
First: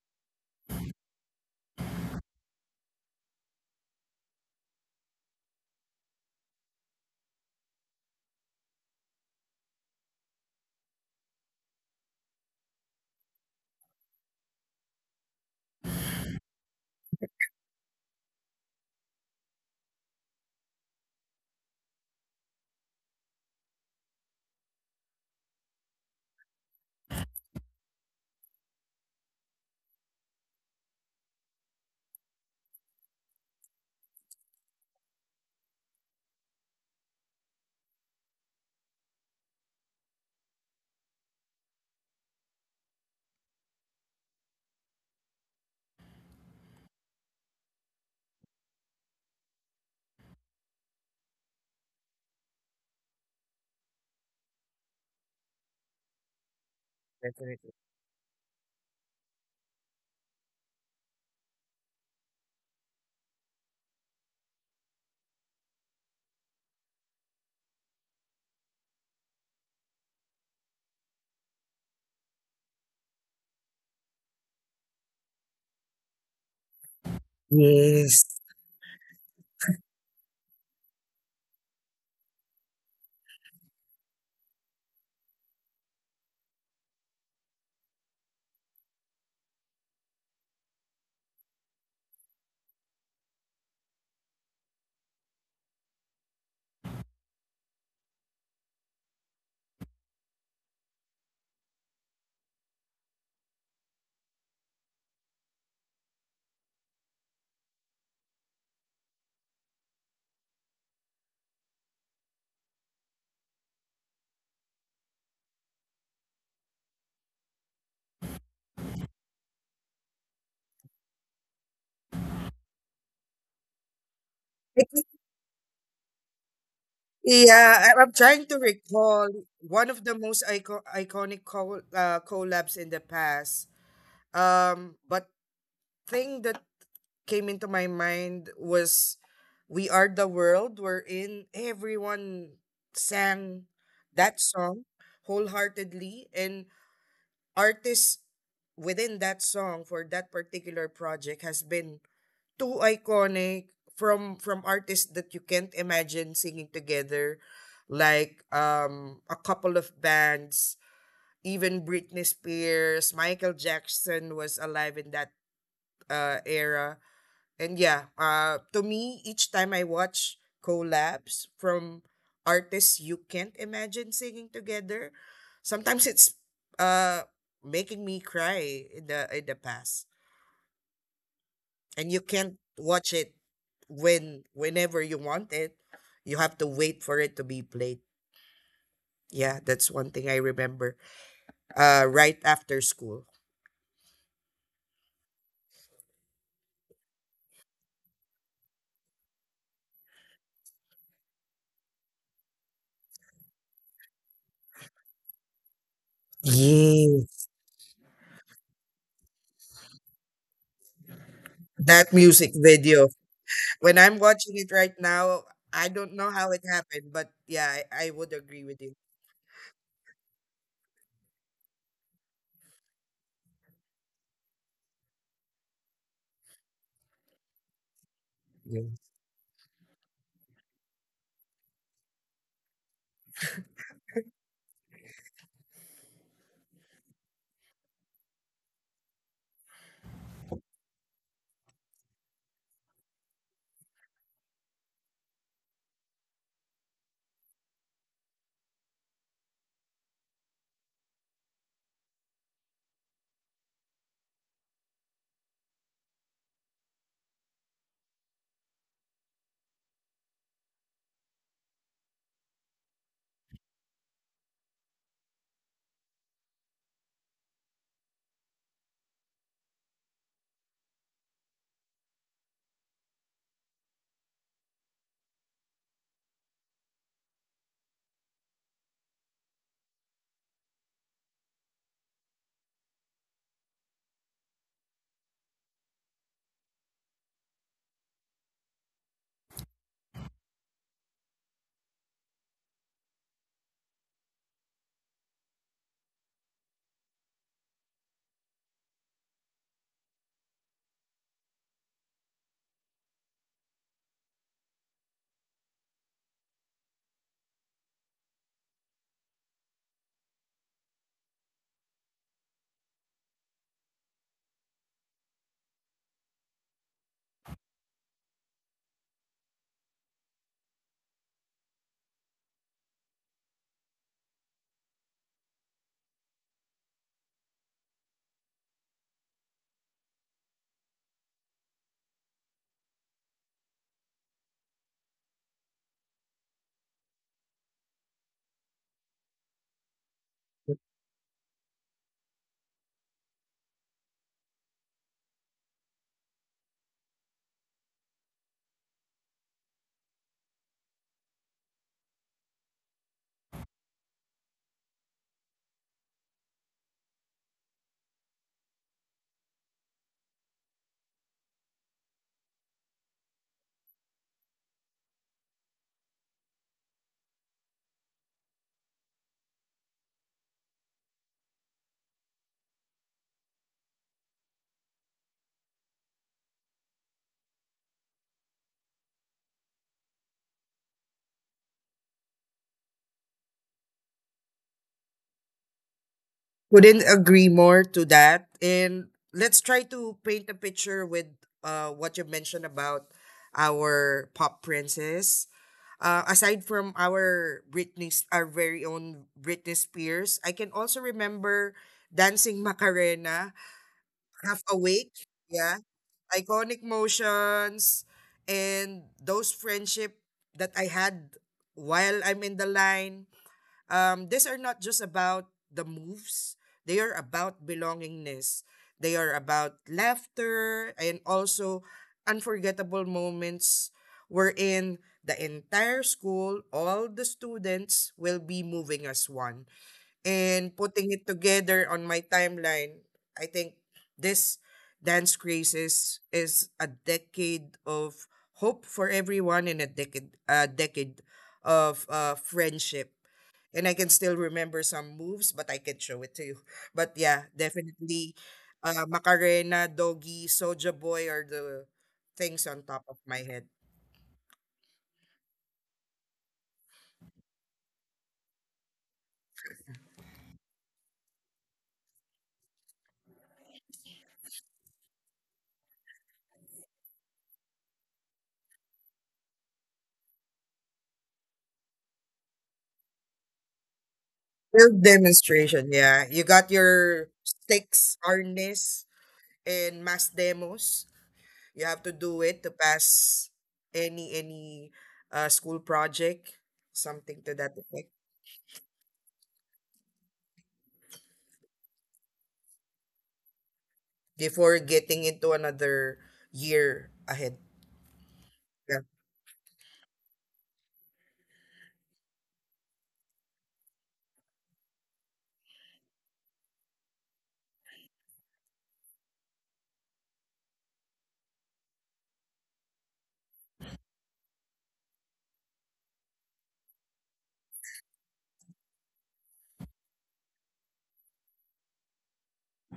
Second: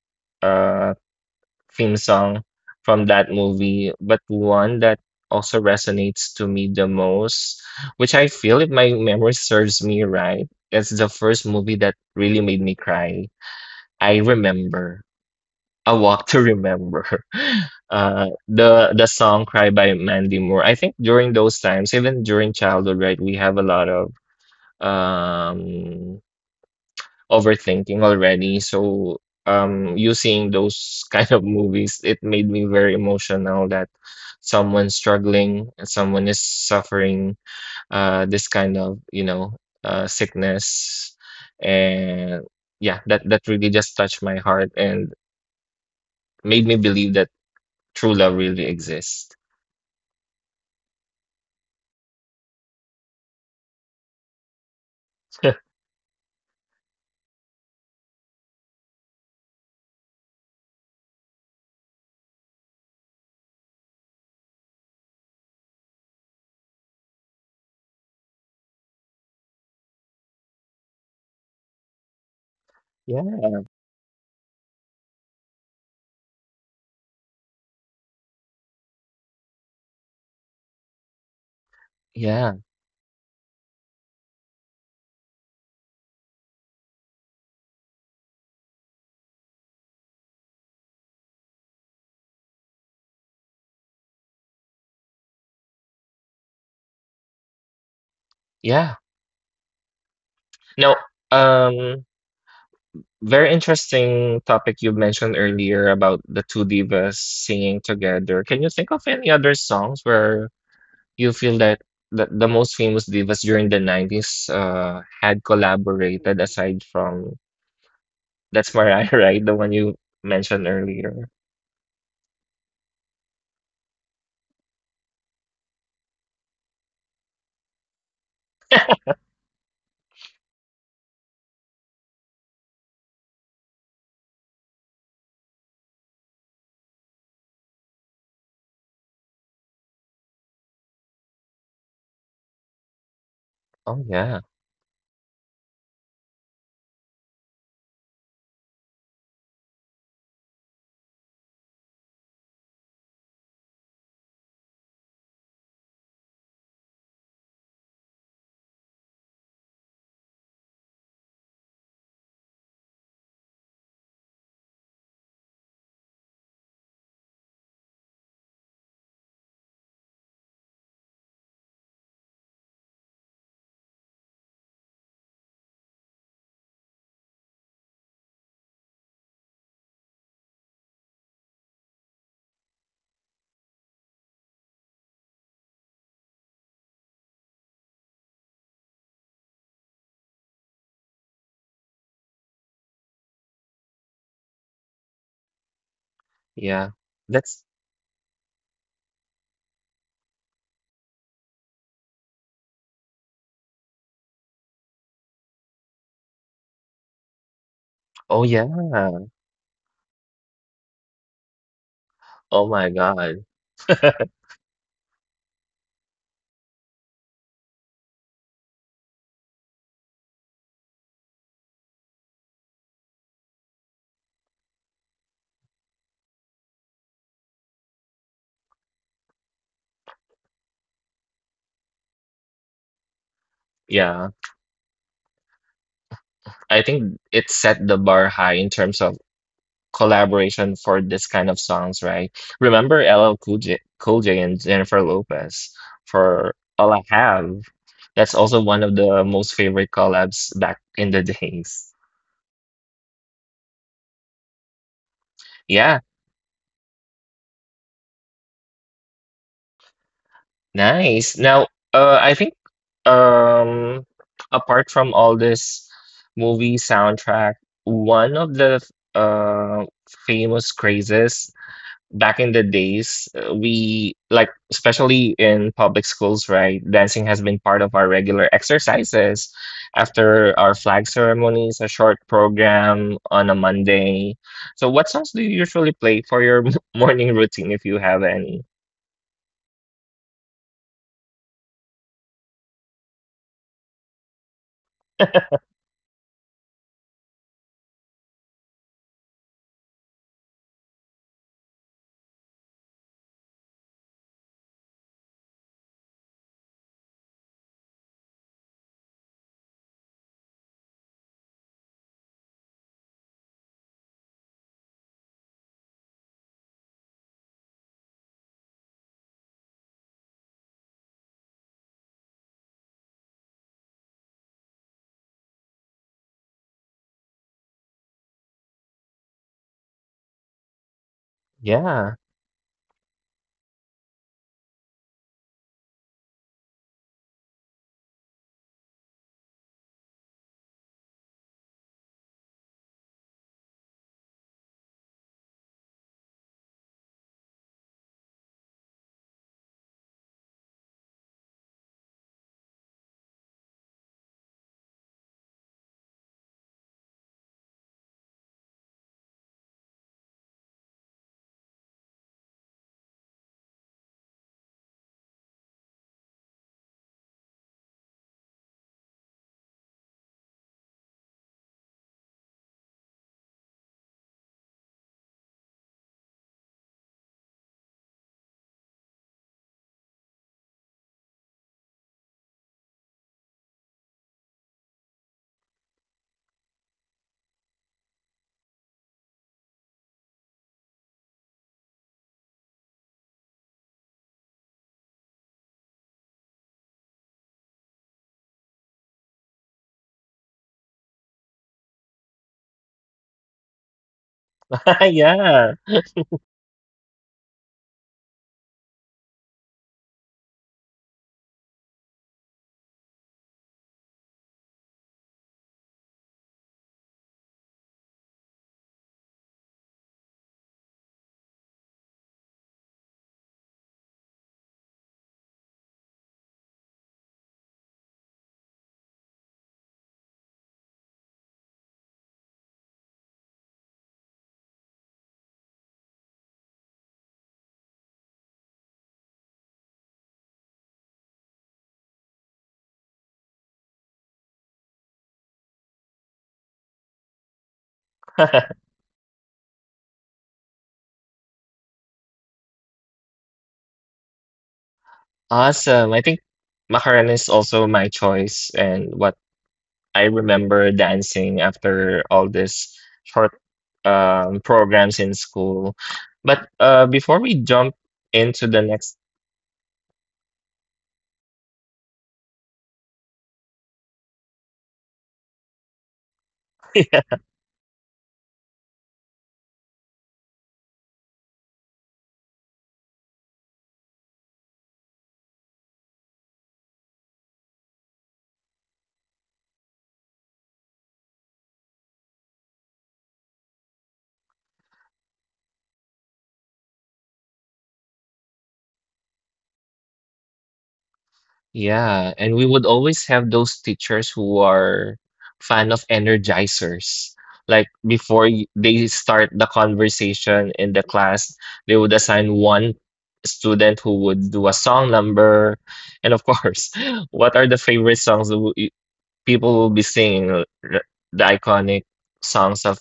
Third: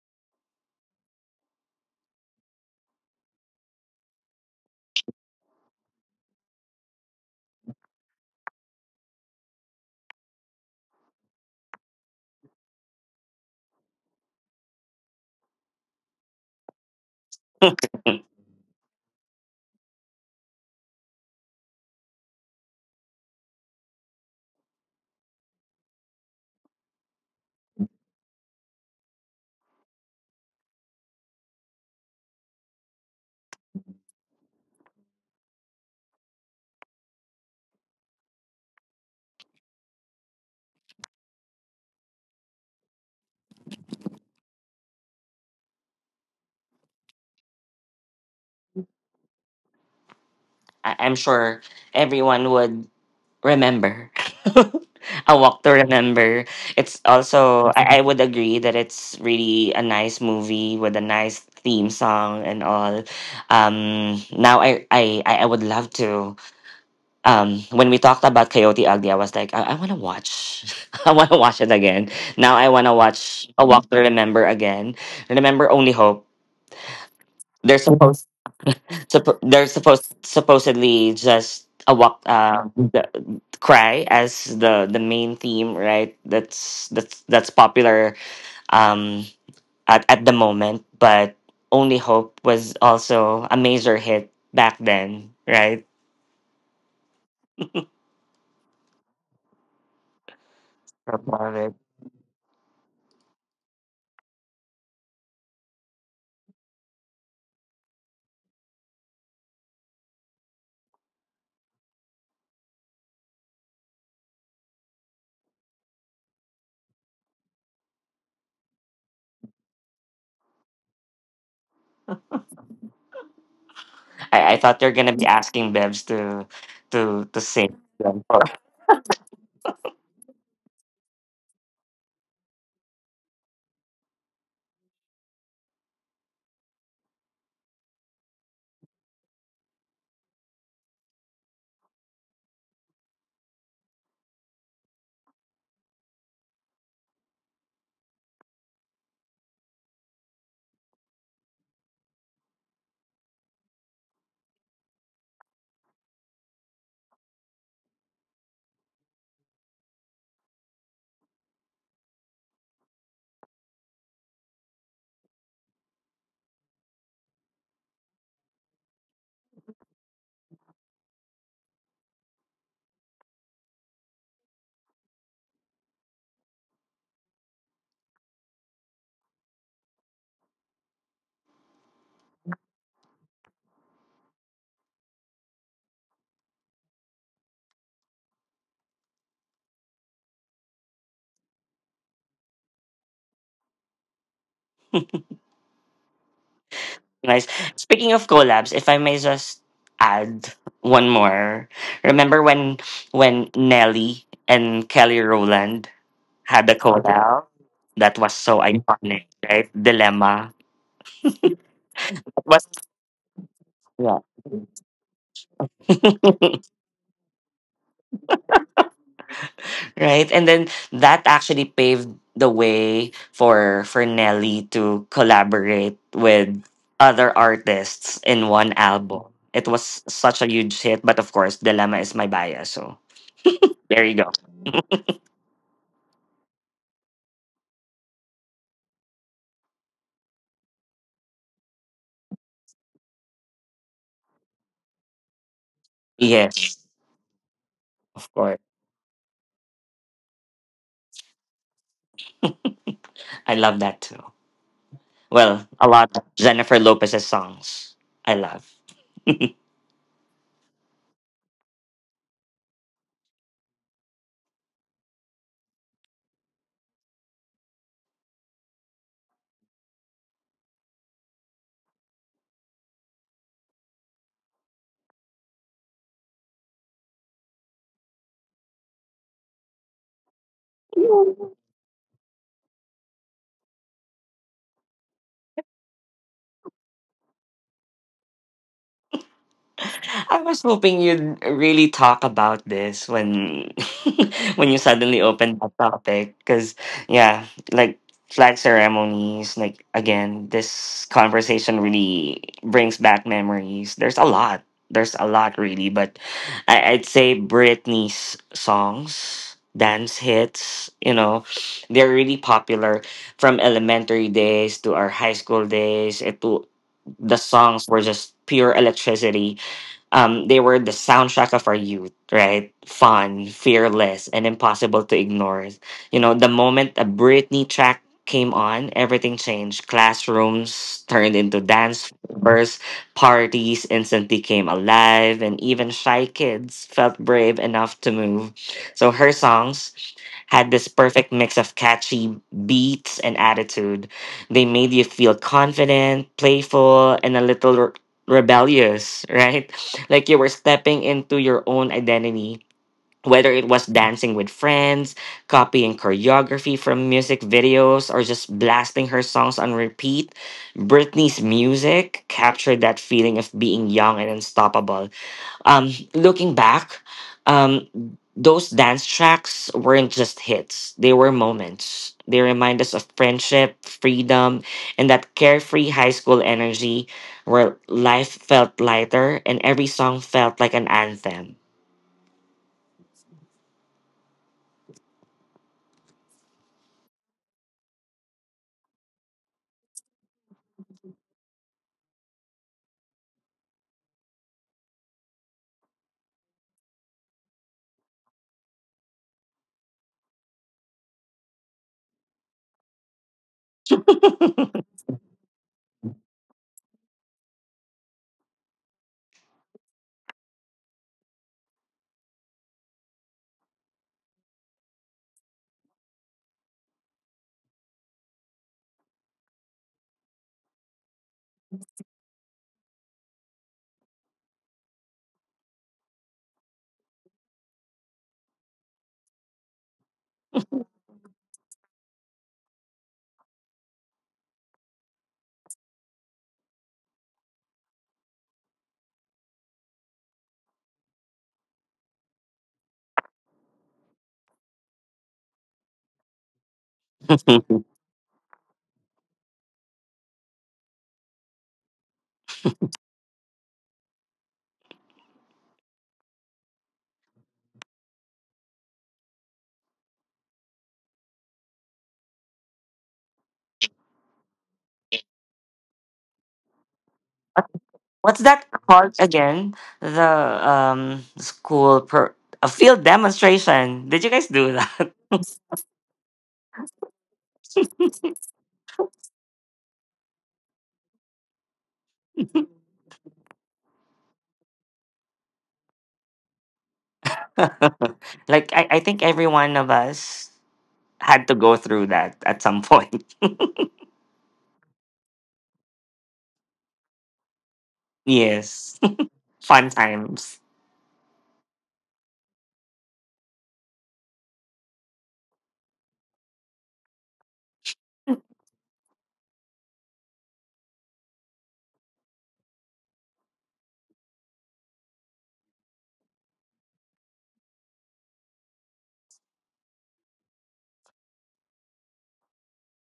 [SPEAKER 1] uh theme song from that movie, but one that also resonates to me the most, which I feel, if my memory serves me right, it's the first movie that really made me cry I remember. A Walk to Remember. The song "Cry" by Mandy Moore. I think during those times, even during childhood, right, we have a lot of um overthinking already. So you seeing those kind of movies, it made me very emotional that someone's struggling, someone is suffering this kind of, you know, sickness, and yeah, that that really just touched my heart and made me believe that true love really exists.
[SPEAKER 2] I'm sure everyone would remember. A Walk to Remember. It's also
[SPEAKER 3] definitely.
[SPEAKER 2] I would agree that it's really a nice movie with a nice theme song and all. Now I would love to when we talked about Coyote Ugly, I was like, I wanna watch I wanna watch it again. Now I wanna
[SPEAKER 1] Yeah,
[SPEAKER 2] watch A Walk to Remember again. Remember Only Hope. They're supposed
[SPEAKER 3] Yes.
[SPEAKER 2] they're supposedly just a walk,
[SPEAKER 1] yeah,
[SPEAKER 2] cry as the main theme, right? That's popular, um, at the moment, but Only Hope was also a major hit back then, right?
[SPEAKER 1] yeah. Now, um, very interesting topic you mentioned earlier about the two divas singing together. Can you think of any other songs where you feel that the most famous divas during the 90s had collaborated aside from that's Mariah, right? The one you mentioned earlier.
[SPEAKER 2] I thought
[SPEAKER 3] I
[SPEAKER 2] they're
[SPEAKER 3] think-
[SPEAKER 2] gonna be asking Bebs to sing
[SPEAKER 3] Yeah, I'm
[SPEAKER 2] them.
[SPEAKER 3] trying to recall one of the most iconic collabs in the past. But thing that came into my mind was We Are the World, wherein everyone sang
[SPEAKER 1] Oh
[SPEAKER 3] that
[SPEAKER 1] yeah,
[SPEAKER 3] song wholeheartedly, and artists within that song for that particular project has been too iconic from artists that you can't imagine singing together, like a couple of bands, even Britney Spears. Michael Jackson was alive in that era. And yeah, to me, each time I watch collabs from artists you can't imagine singing together, sometimes it's uh making me cry in the past. And you can't watch it whenever you want it. You have to wait for it to be played. Yeah, that's one thing I remember. Right after school.
[SPEAKER 1] yeah.
[SPEAKER 2] Nice.
[SPEAKER 1] That's
[SPEAKER 2] Speaking of collabs, if I may just add one more. Remember when Nelly and Kelly Rowland had a collab?
[SPEAKER 3] Yes,
[SPEAKER 2] That was
[SPEAKER 1] oh
[SPEAKER 2] so
[SPEAKER 1] yeah.
[SPEAKER 2] iconic, right? Dilemma.
[SPEAKER 3] that
[SPEAKER 2] It
[SPEAKER 3] music
[SPEAKER 2] was
[SPEAKER 1] Oh my
[SPEAKER 3] video.
[SPEAKER 1] God.
[SPEAKER 3] When
[SPEAKER 2] Yeah.
[SPEAKER 3] I'm watching it right now, I don't know how it happened, but yeah, I would agree with you.
[SPEAKER 2] Right? And then that actually paved the way for Nelly to collaborate with other artists in one
[SPEAKER 3] Yeah.
[SPEAKER 2] album. It was such a huge hit, but of course, Dilemma is my bias, so there you go.
[SPEAKER 1] Yeah. I think it set the bar high in terms of collaboration for this kind of songs, right? Remember LL Cool J, Cool J and Jennifer Lopez for
[SPEAKER 2] Yes,
[SPEAKER 1] All I Have.
[SPEAKER 2] of
[SPEAKER 1] That's
[SPEAKER 2] course.
[SPEAKER 1] also one of the most favorite collabs back in the days.
[SPEAKER 2] I love that too. Well, a
[SPEAKER 1] Yeah,
[SPEAKER 2] lot of Jennifer Lopez's songs I love.
[SPEAKER 1] nice. Now, I think um, apart from all this movie soundtrack, one of the uh, famous crazes back in the days, we like, especially in public schools, right? Dancing has been part of our regular exercises. After our flag ceremonies, a short program on a Monday. So, what songs do you usually play for your morning routine if you have any?
[SPEAKER 2] I was hoping you'd really talk about this when when you suddenly opened that topic because yeah, like flag ceremonies, like again, this conversation really brings back memories. There's a lot. There's a lot, really, but I'd say Britney's songs, dance hits, you know, they're really popular from elementary days to our high school days. It to The songs were just pure electricity, they were the soundtrack of our youth, right? Fun, fearless, and impossible to ignore. You know, the moment a Britney track came on, everything changed. Classrooms turned into dance
[SPEAKER 1] Yeah,
[SPEAKER 2] floors, parties instantly came alive, and even shy kids felt brave enough to move. So her songs had this perfect mix of catchy beats and attitude. They made you feel confident, playful, and a little rebellious, right? Like you were stepping into your own identity, whether it was dancing with friends, copying choreography from music videos, or just blasting her songs on repeat. Britney's music captured that feeling of being young and unstoppable. Looking back, um, those dance tracks weren't just hits, they were moments. They remind us of friendship, freedom, and that carefree high school energy where life felt lighter and every song felt like an anthem.
[SPEAKER 3] Couldn't agree more to that. And let's try to paint a picture with, what you mentioned about our pop princess. Aside from our Britney, our very own Britney Spears, I can also remember dancing Macarena, half awake.
[SPEAKER 1] yeah,
[SPEAKER 3] Yeah, iconic motions and those friendship that I had while I'm in the line. These are not just about the moves. They are about belongingness. They are about laughter and also unforgettable moments wherein the entire school, all the students will be moving as one. And putting it together on my timeline, I think this dance craze is a decade of hope for everyone and a decade, of friendship. And I can still remember some moves, but I can show it to you. But yeah, definitely Macarena, Doggy, Soja Boy are the things on top of my head.
[SPEAKER 1] awesome. I think Macarena is also my choice, and what I remember dancing after all these short programs in school. But before we jump
[SPEAKER 2] What's that
[SPEAKER 1] into the
[SPEAKER 2] called
[SPEAKER 1] next,
[SPEAKER 2] again? The um, school per- a field demonstration. Did you guys do
[SPEAKER 3] Field
[SPEAKER 2] that?
[SPEAKER 3] demonstration, yeah. You got your sticks, harness, and mass demos. You have to do it to pass any school project, something to that effect,
[SPEAKER 2] Like I think every one of us had to go through that at some point.
[SPEAKER 3] before getting into another year ahead.
[SPEAKER 2] Yes.
[SPEAKER 3] Yeah.
[SPEAKER 2] Fun times.
[SPEAKER 1] yeah, and we would always have those teachers who are fan of energizers. Like before they start the conversation in the class, they would assign one student who would do a song number. And of course, what are the favorite songs people will be singing, the iconic songs of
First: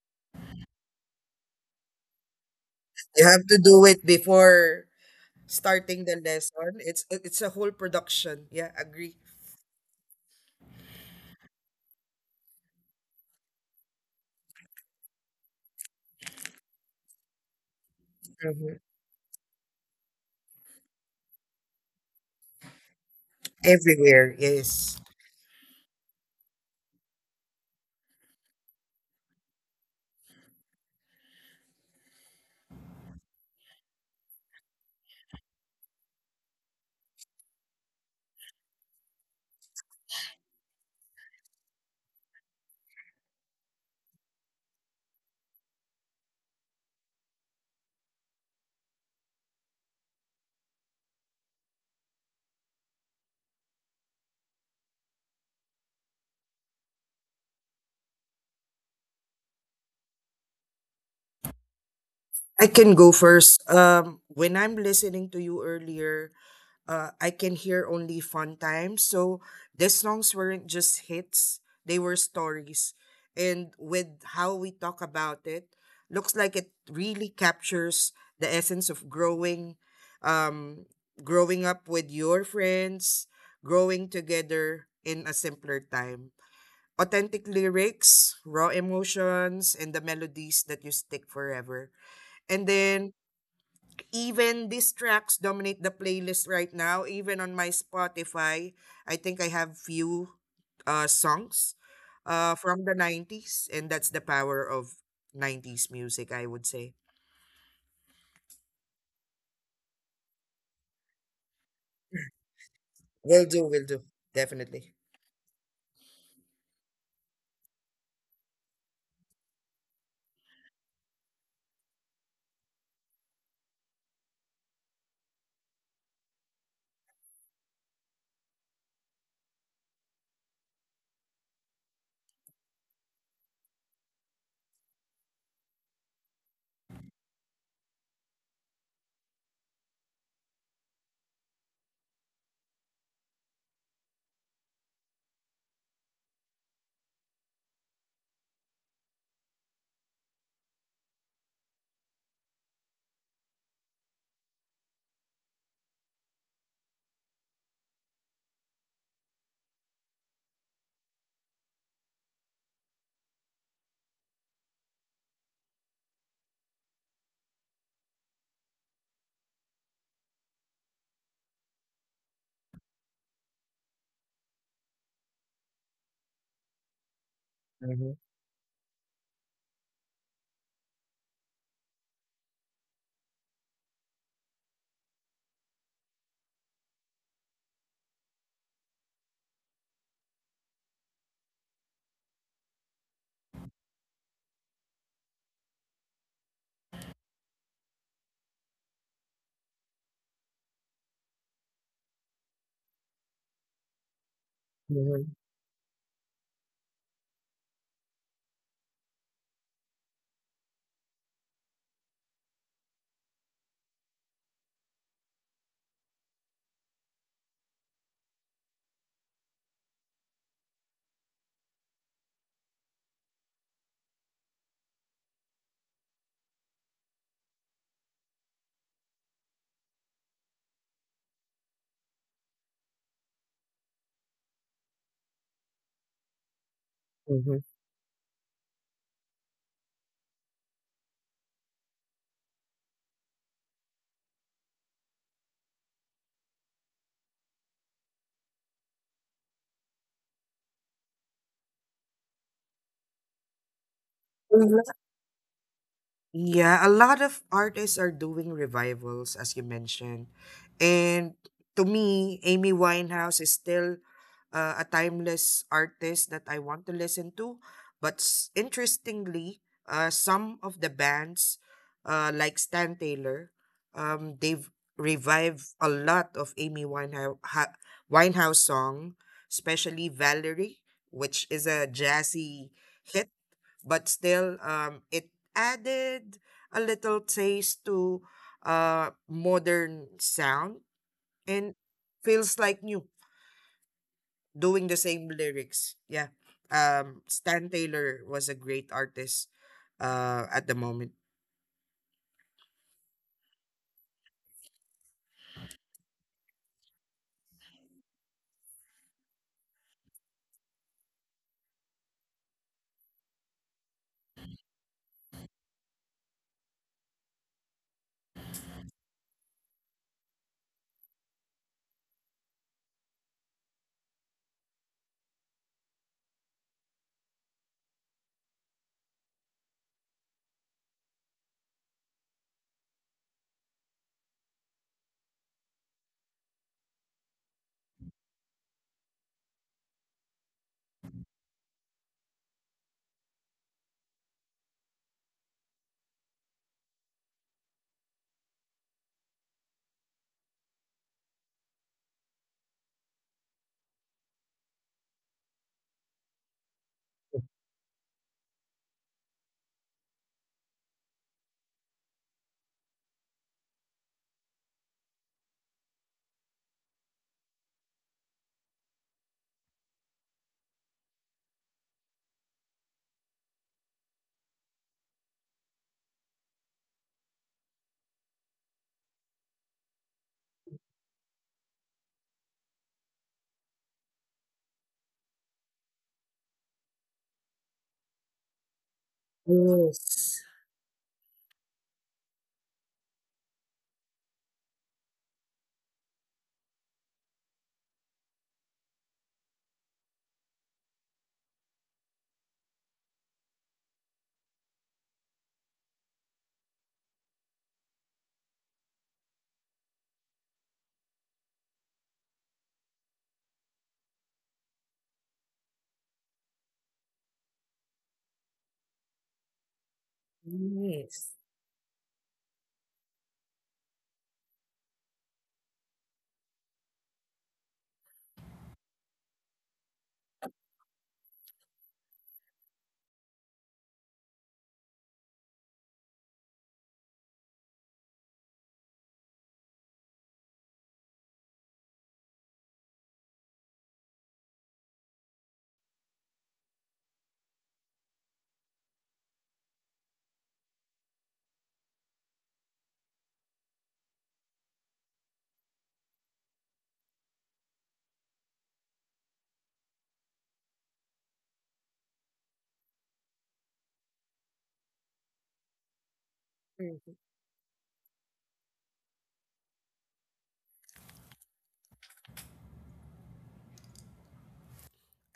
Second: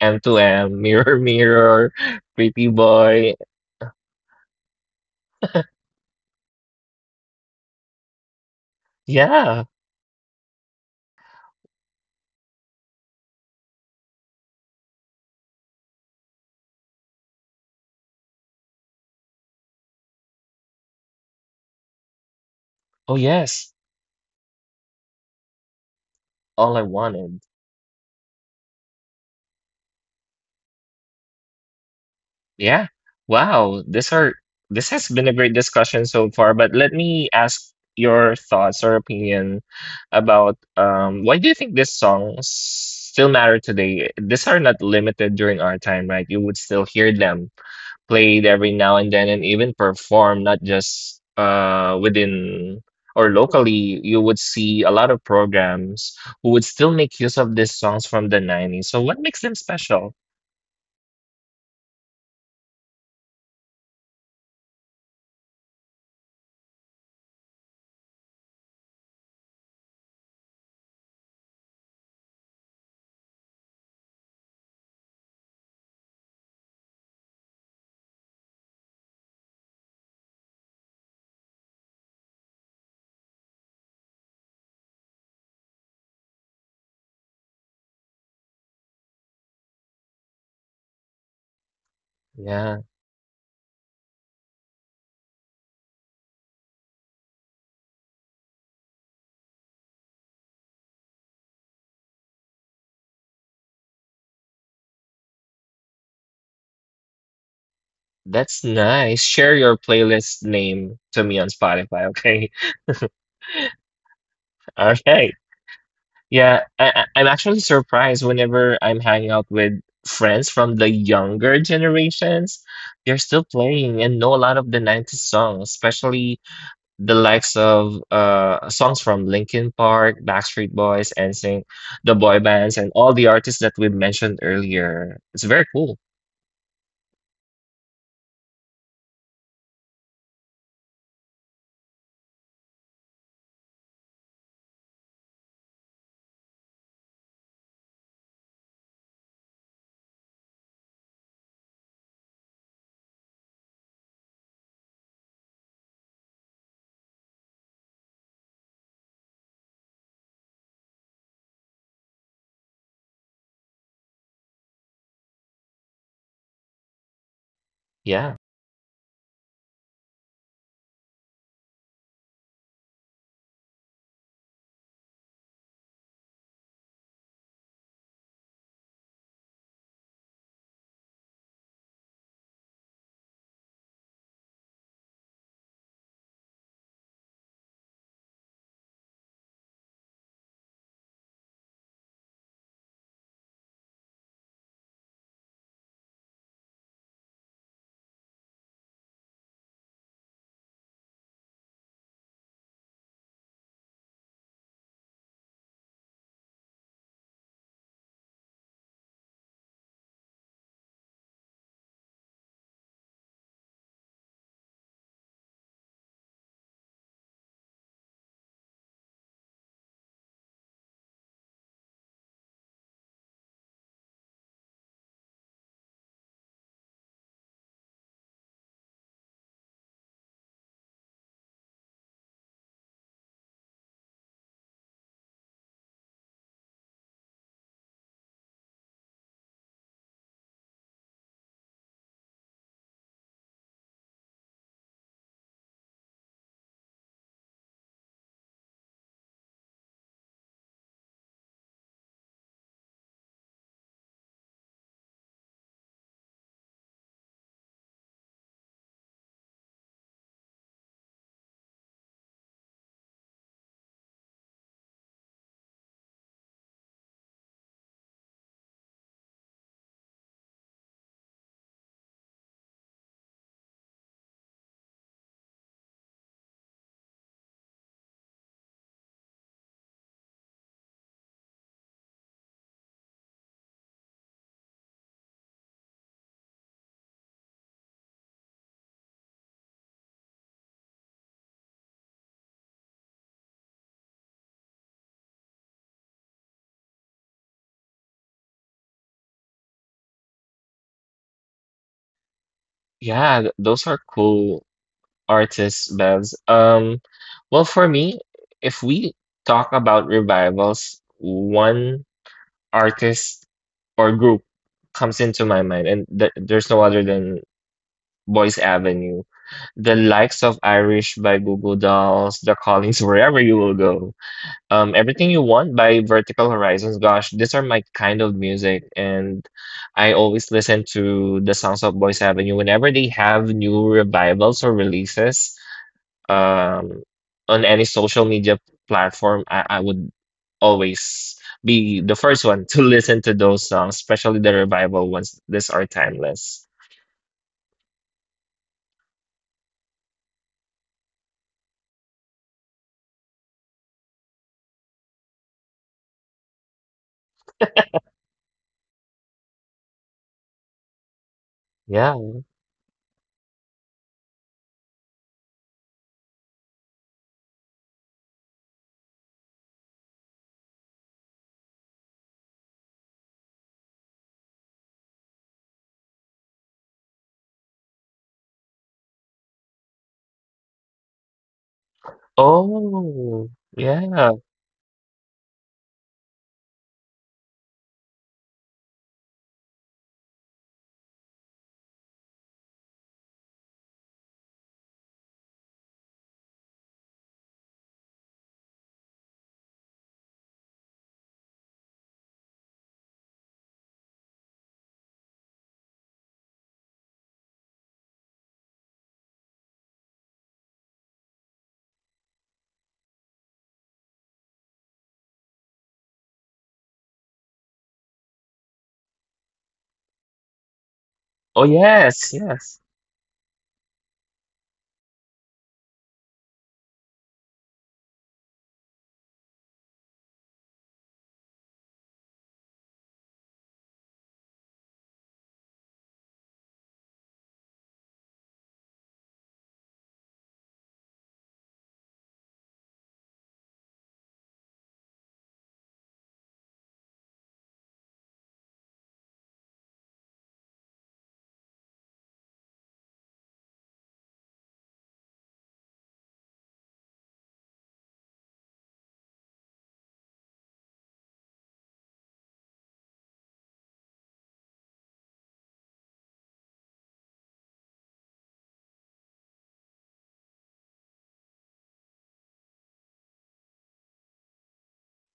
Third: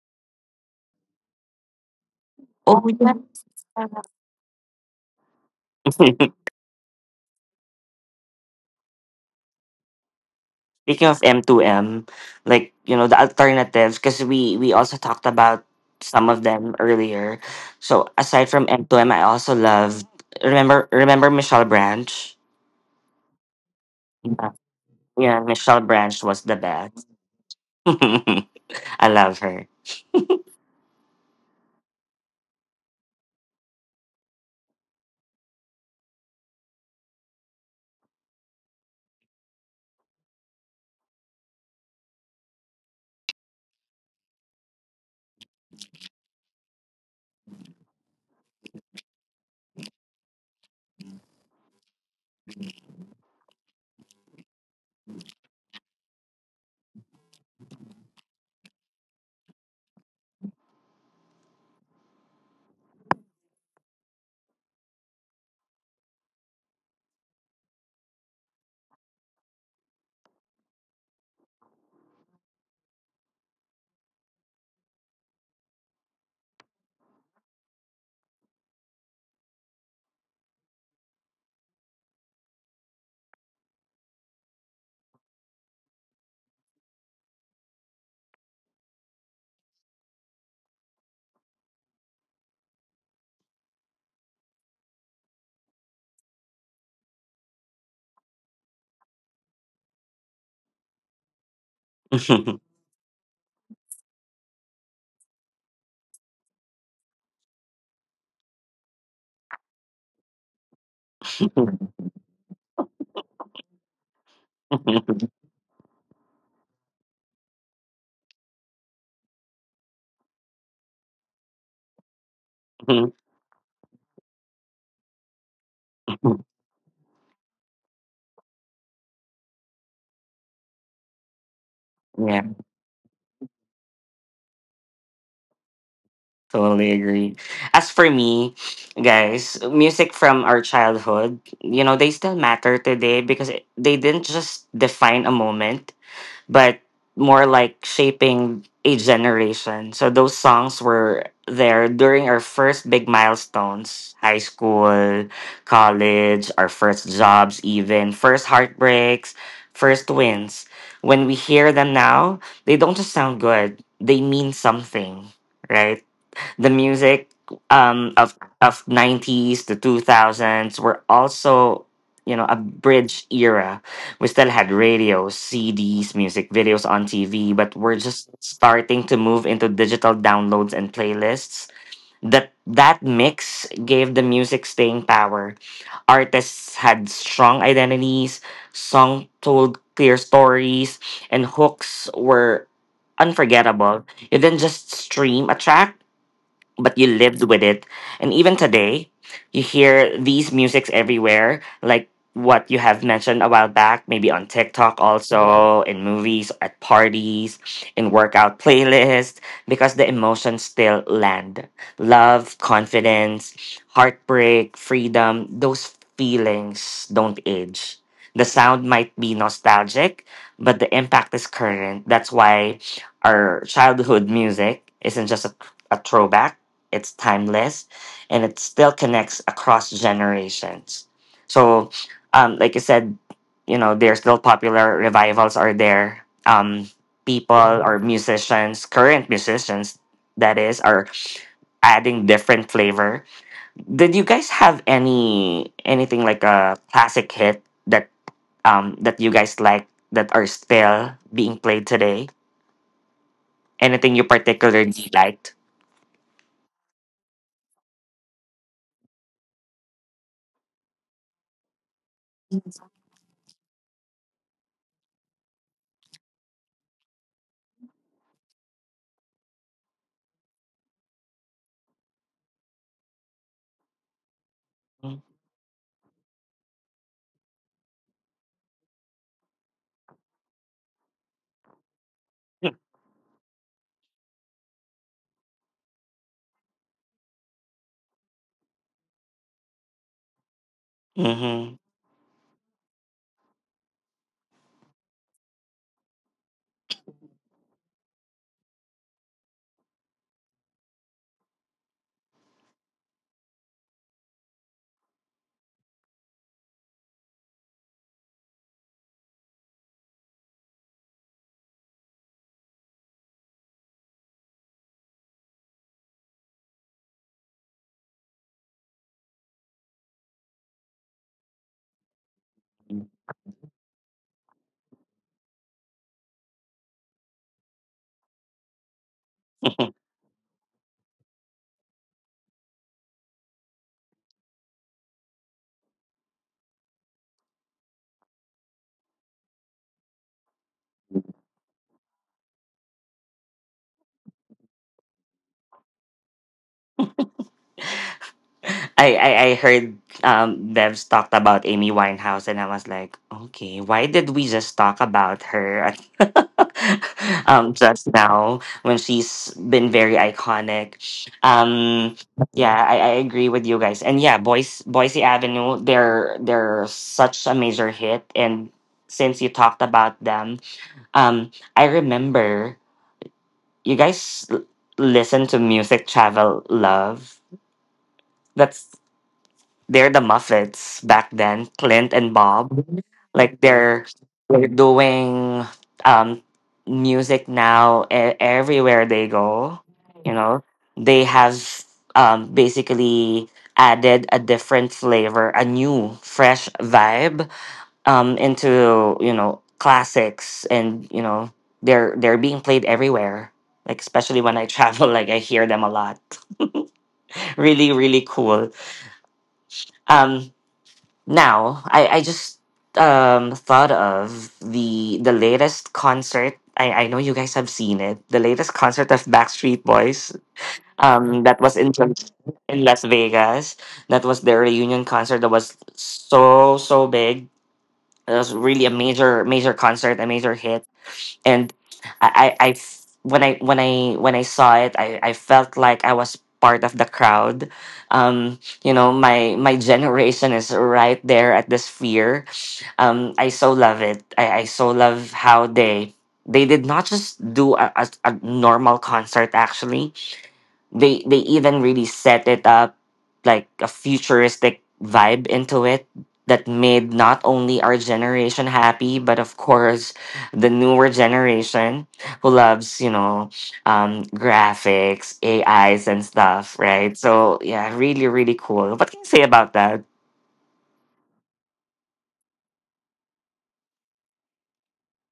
[SPEAKER 1] M2M, Mirror Mirror, Pretty
[SPEAKER 2] Oh yeah.
[SPEAKER 3] You
[SPEAKER 1] Boy.
[SPEAKER 3] have to do it before starting the lesson. It's a whole production. Yeah, agree.
[SPEAKER 1] Yeah.
[SPEAKER 2] Speaking of M2M, like, you know, the alternatives, because we also talked about some of them earlier. So aside from
[SPEAKER 3] Mhm.
[SPEAKER 2] M2M, I also loved, remember Michelle Branch?
[SPEAKER 1] Oh yes.
[SPEAKER 3] Everywhere,
[SPEAKER 2] Yeah,
[SPEAKER 3] yes.
[SPEAKER 2] yeah, Michelle Branch was the
[SPEAKER 1] All I
[SPEAKER 2] best.
[SPEAKER 1] wanted.
[SPEAKER 2] I love her.
[SPEAKER 1] Yeah. Wow. This has been a great discussion so far, but let me ask your thoughts or opinion about why do you think these songs still matter today? These are not limited during our time, right? You would still hear them played every now and then and even perform, not just within or locally. You would see a lot of programs who would still make use of these songs from the 90s. So what makes them special?
[SPEAKER 3] I can go first. When I'm listening to you earlier, I can hear only fun times. So these songs weren't just hits; they were stories. And with how we talk about it, looks like it really captures the essence of growing, um, growing up with your friends, growing together in a simpler time. Authentic lyrics, raw emotions, and the melodies that you stick forever. And
[SPEAKER 1] Yeah,
[SPEAKER 3] then even these tracks dominate the playlist right now, even on my Spotify. I think I have few songs from the 90s, and that's the power of 90s music, I would say.
[SPEAKER 1] that's nice. Share your playlist name to me on Spotify, okay?
[SPEAKER 3] Will do, will do, definitely.
[SPEAKER 1] all right. Yeah, I'm actually surprised whenever I'm hanging out with friends from the younger generations. They're still playing and know a lot of the 90s songs, especially the likes of songs from Linkin Park, Backstreet Boys, NSYNC, the boy
[SPEAKER 2] Yeah.
[SPEAKER 1] bands, and all the artists that we mentioned earlier. It's very cool.
[SPEAKER 2] Totally agree. As for me, guys, music from our childhood, you know, they still matter today they didn't just define a moment, but more like shaping a generation. So those songs were there during our first big milestones, high school, college, our first jobs, even first heartbreaks, first wins. When we hear them now, they don't just sound good, they mean something, right? The music um of
[SPEAKER 1] Yeah.
[SPEAKER 2] of 90s to 2000s were also, you know, a bridge era. We still had radios, cds, music videos on tv, but we're
[SPEAKER 3] Mm-hmm,
[SPEAKER 2] just starting to move into digital downloads and playlists. That mix gave the music staying power. Artists had strong identities, song told clear stories, and hooks were unforgettable. You didn't just stream a track, but you lived with it. And even today, you hear these musics everywhere, like what you have mentioned a while back, maybe on TikTok
[SPEAKER 3] mm-hmm,
[SPEAKER 2] also, in movies, at parties, in workout playlists, because the emotions still land. Love, confidence, heartbreak, freedom, those feelings don't age. The sound might be nostalgic, but the impact is current. That's why our childhood music isn't just a throwback, it's timeless and it still connects across generations. So like I said, you know, there's still popular revivals are there, people
[SPEAKER 3] mm-hmm.
[SPEAKER 2] or musicians current musicians that is are adding different flavor. Did you guys have anything like a classic hit that that you guys like that are still being played today, anything you particularly liked?
[SPEAKER 3] Yeah, a lot of artists are doing revivals, as you mentioned. And to me, Amy Winehouse is still a timeless artist that I want to listen to. But interestingly, some of the bands, like Stan Taylor, they've revived a lot of Amy Winehouse, Winehouse song, especially Valerie, which is a jazzy hit, but still it added a little taste to modern sound and
[SPEAKER 2] Mm-hmm.
[SPEAKER 3] feels like new, doing the same lyrics. Yeah. Um, Stan Taylor was a great artist at the moment.
[SPEAKER 1] Yeah, those are cool artists, Bevs. Well, for me, if we talk about revivals, one artist or group comes into my mind, and th there's no other than Boys Avenue. The likes of Irish by Google Dolls, The Callings, Wherever You Will Go. Everything You Want by Vertical Horizons. Gosh, these are my kind of music, and I always listen to the songs of Boys Avenue whenever they have new revivals or releases. Um, on any social media platform, I would always be the first one to listen to those songs, especially the revival ones. These are timeless.
[SPEAKER 2] I heard Devs talked about Amy Winehouse, and I was like, okay, why did we just talk about her just now when she's been very iconic?
[SPEAKER 1] Yeah.
[SPEAKER 2] Um, yeah, I agree with you guys. And yeah, Boise Avenue, they're such a major hit. And since you talked about them, I remember you guys l- listen to Music Travel Love. That's the Muffets back then, Clint and Bob.
[SPEAKER 1] Oh,
[SPEAKER 2] Like they're
[SPEAKER 1] yeah.
[SPEAKER 2] they're doing um music now everywhere they go. You
[SPEAKER 3] Yes.
[SPEAKER 2] know, they have basically added a different flavor, a new fresh vibe into, you know, classics and, you know, they're being played everywhere. Like especially when I travel, like I hear them a lot. Really, really cool. Um, now, I just thought of the latest concert. I know you guys have seen it. The latest concert of Backstreet Boys.
[SPEAKER 3] Yes.
[SPEAKER 2] That
[SPEAKER 1] Oh,
[SPEAKER 2] was
[SPEAKER 1] yes, yes.
[SPEAKER 2] in Las Vegas. That was their reunion concert. That was so so big. It was really a major major concert, a major hit. And I, when I saw it, I felt like I was part of the crowd. You know, my generation is right there at the sphere. I so love it. I so love how they did not just do a normal concert. Actually, they even really set it up like a futuristic vibe into it that made not only our generation happy, but of course the newer generation who loves, you know, graphics, AIs and stuff,
[SPEAKER 3] Mm.
[SPEAKER 2] right? So yeah, really, really cool. What can you say about that?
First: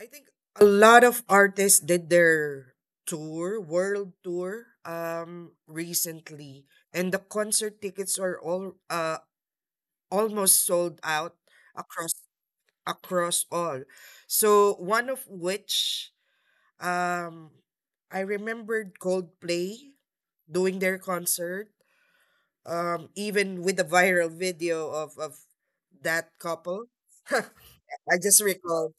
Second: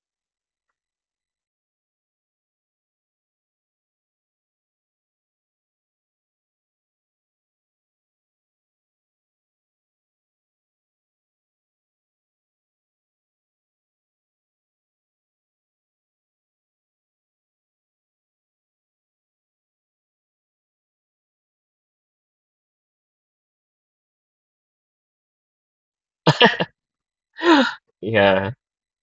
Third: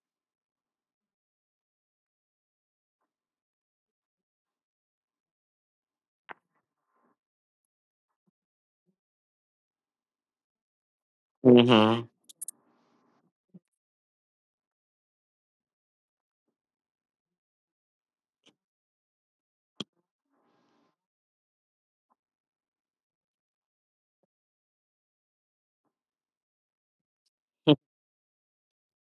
[SPEAKER 3] I think a lot of artists did their tour, world tour, recently, and the concert tickets are all almost sold out
[SPEAKER 2] Mm-hmm.
[SPEAKER 3] across, across all. So one of which, um I remembered Coldplay doing their concert, even with the viral video of that couple. I just
[SPEAKER 1] Yeah.
[SPEAKER 3] recall,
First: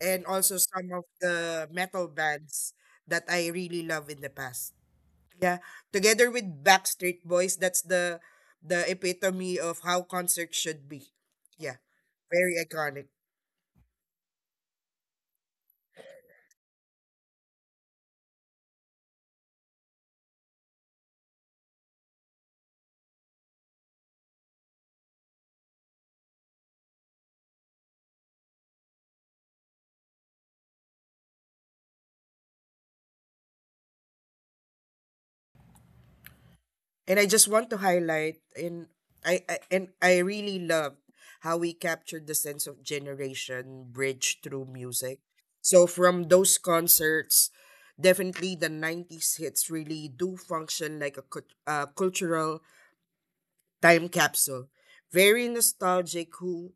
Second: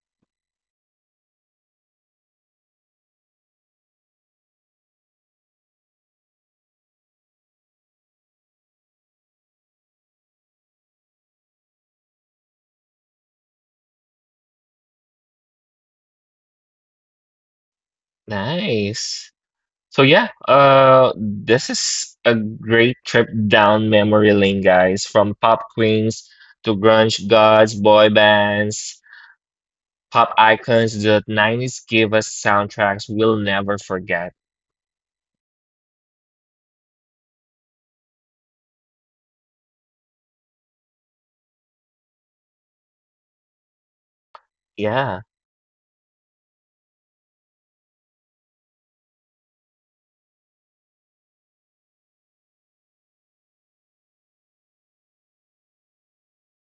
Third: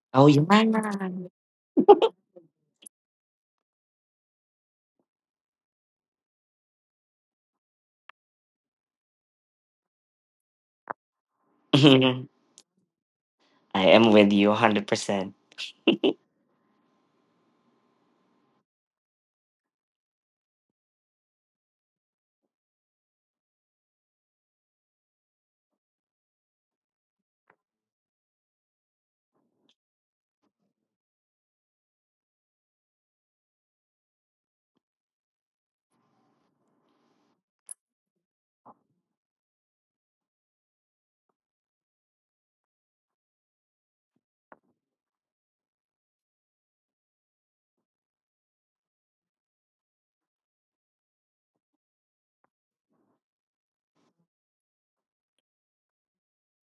[SPEAKER 3] and
[SPEAKER 2] Oh yeah.
[SPEAKER 3] also some of the metal bands that I really love in the past. Yeah, together with Backstreet Boys, that's the epitome of how concerts should be. Yeah, very iconic.
[SPEAKER 2] I am with you 100%.
[SPEAKER 1] Nice. So yeah, this is a great trip down memory lane, guys. From pop queens to grunge gods, boy bands, pop icons, the 90s gave us soundtracks we'll never forget.
[SPEAKER 3] And I just want to highlight, and I and I really loved how we captured the sense of generation bridge through music.
[SPEAKER 1] Yeah,
[SPEAKER 3] So from those concerts, definitely the 90s hits really do function like a cultural time capsule. Very nostalgic who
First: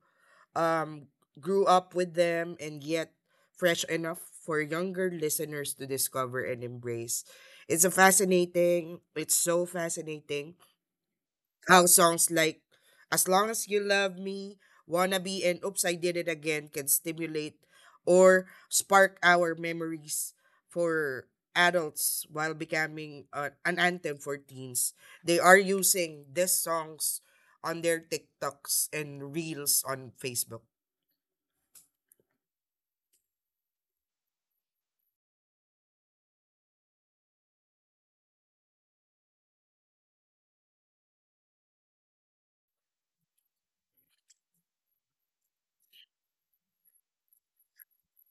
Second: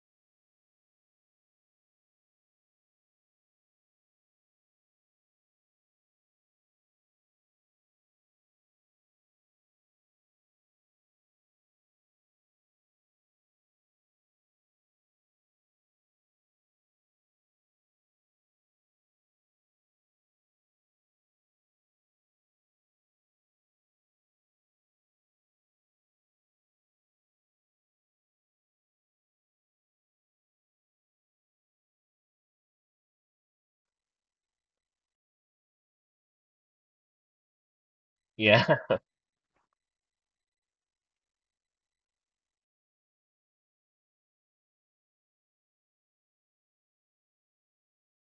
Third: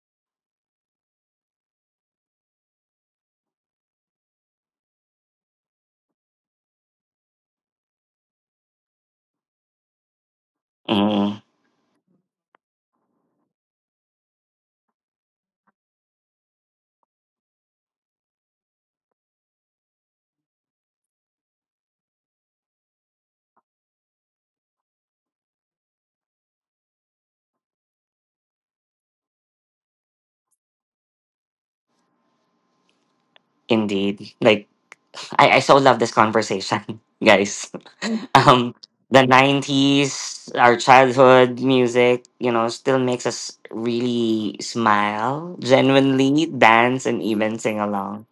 [SPEAKER 3] um grew up with them, and yet fresh enough for younger listeners to discover and embrace. It's a fascinating, it's so fascinating
[SPEAKER 2] Mm,
[SPEAKER 3] how songs like As Long As You Love Me, Wannabe, and Oops, I Did It Again can stimulate or spark our memories for adults while becoming, an anthem for teens. They are using these songs on their TikToks and Reels on Facebook.
[SPEAKER 2] indeed. Like I so love this conversation, guys.
[SPEAKER 1] yeah,
[SPEAKER 2] Um, the 90s, our childhood music, you know, still makes us really smile, genuinely dance, and even sing along.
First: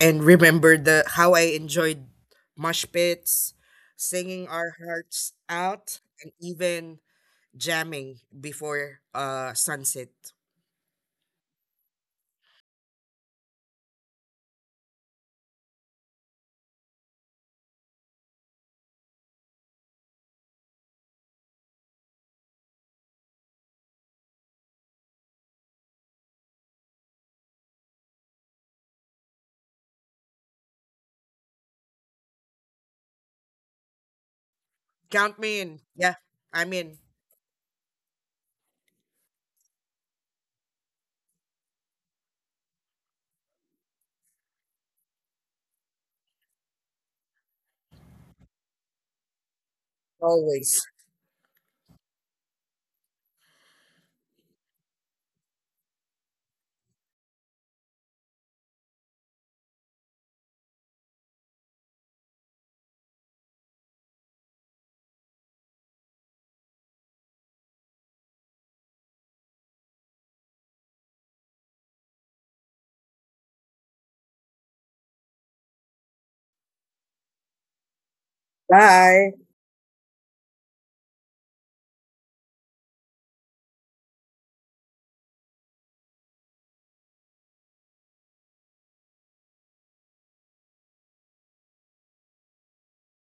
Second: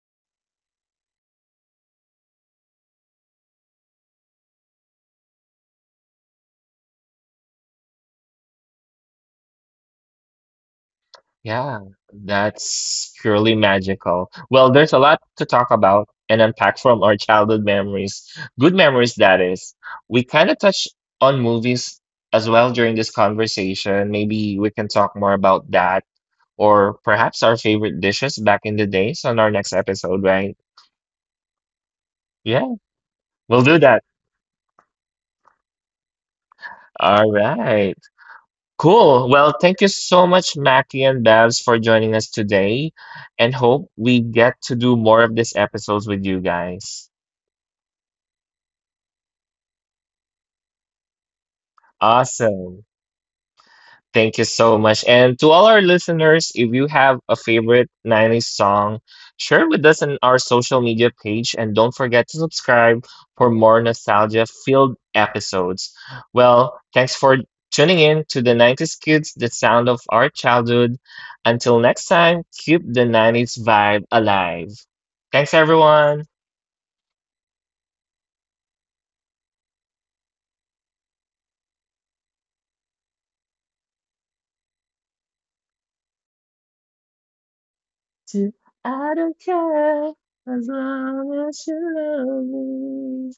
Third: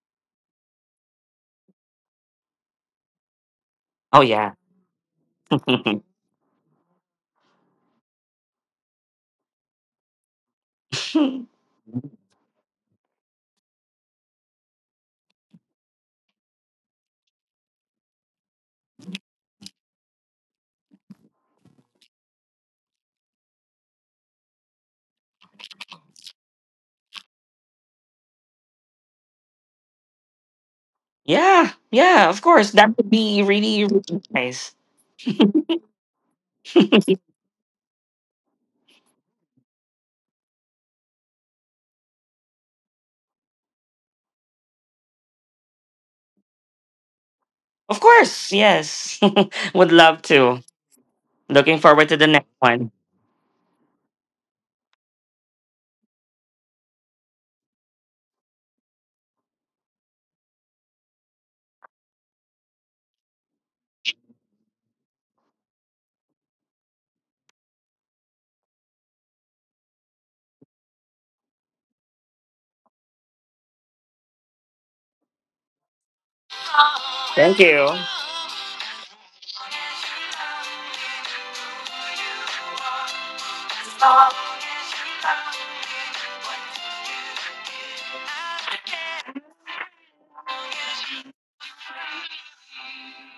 [SPEAKER 3] And remember the how I enjoyed mosh pits,
[SPEAKER 2] Oh
[SPEAKER 3] singing
[SPEAKER 2] yeah,
[SPEAKER 3] our hearts out, and even jamming before sunset.
[SPEAKER 1] yeah. That's purely magical. Well, there's a lot to talk about and unpack from our childhood memories. Good memories, that is. We kind of touched on movies as well during this conversation. Maybe we can talk more about that, or perhaps our favorite dishes back in the days on our next episode, right?
[SPEAKER 2] yeah, yeah. Of
[SPEAKER 1] Yeah,
[SPEAKER 2] course, that would be
[SPEAKER 1] we'll do
[SPEAKER 2] really,
[SPEAKER 1] that.
[SPEAKER 2] really nice.
[SPEAKER 3] Count me in. Yeah, I'm in.
[SPEAKER 1] All right. Cool. Well, thank you so much, Mackie and Babs, for joining us today, and hope we get to do more of these episodes with you guys.
[SPEAKER 2] Of course, yes. Would love to.
[SPEAKER 3] Always.
[SPEAKER 2] Looking forward to the next
[SPEAKER 1] Awesome.
[SPEAKER 2] one.
[SPEAKER 1] Thank you so much. And to all our listeners, if you have a favorite 90s song, share with us on our social media page and don't forget to subscribe for more nostalgia filled episodes. Well, thanks for tuning in to the 90s Kids, the sound of our childhood. Until next time, keep the 90s vibe alive. Thanks, everyone.
[SPEAKER 2] Thank you.
[SPEAKER 3] Bye.
[SPEAKER 1] To I don't care as long as you love me.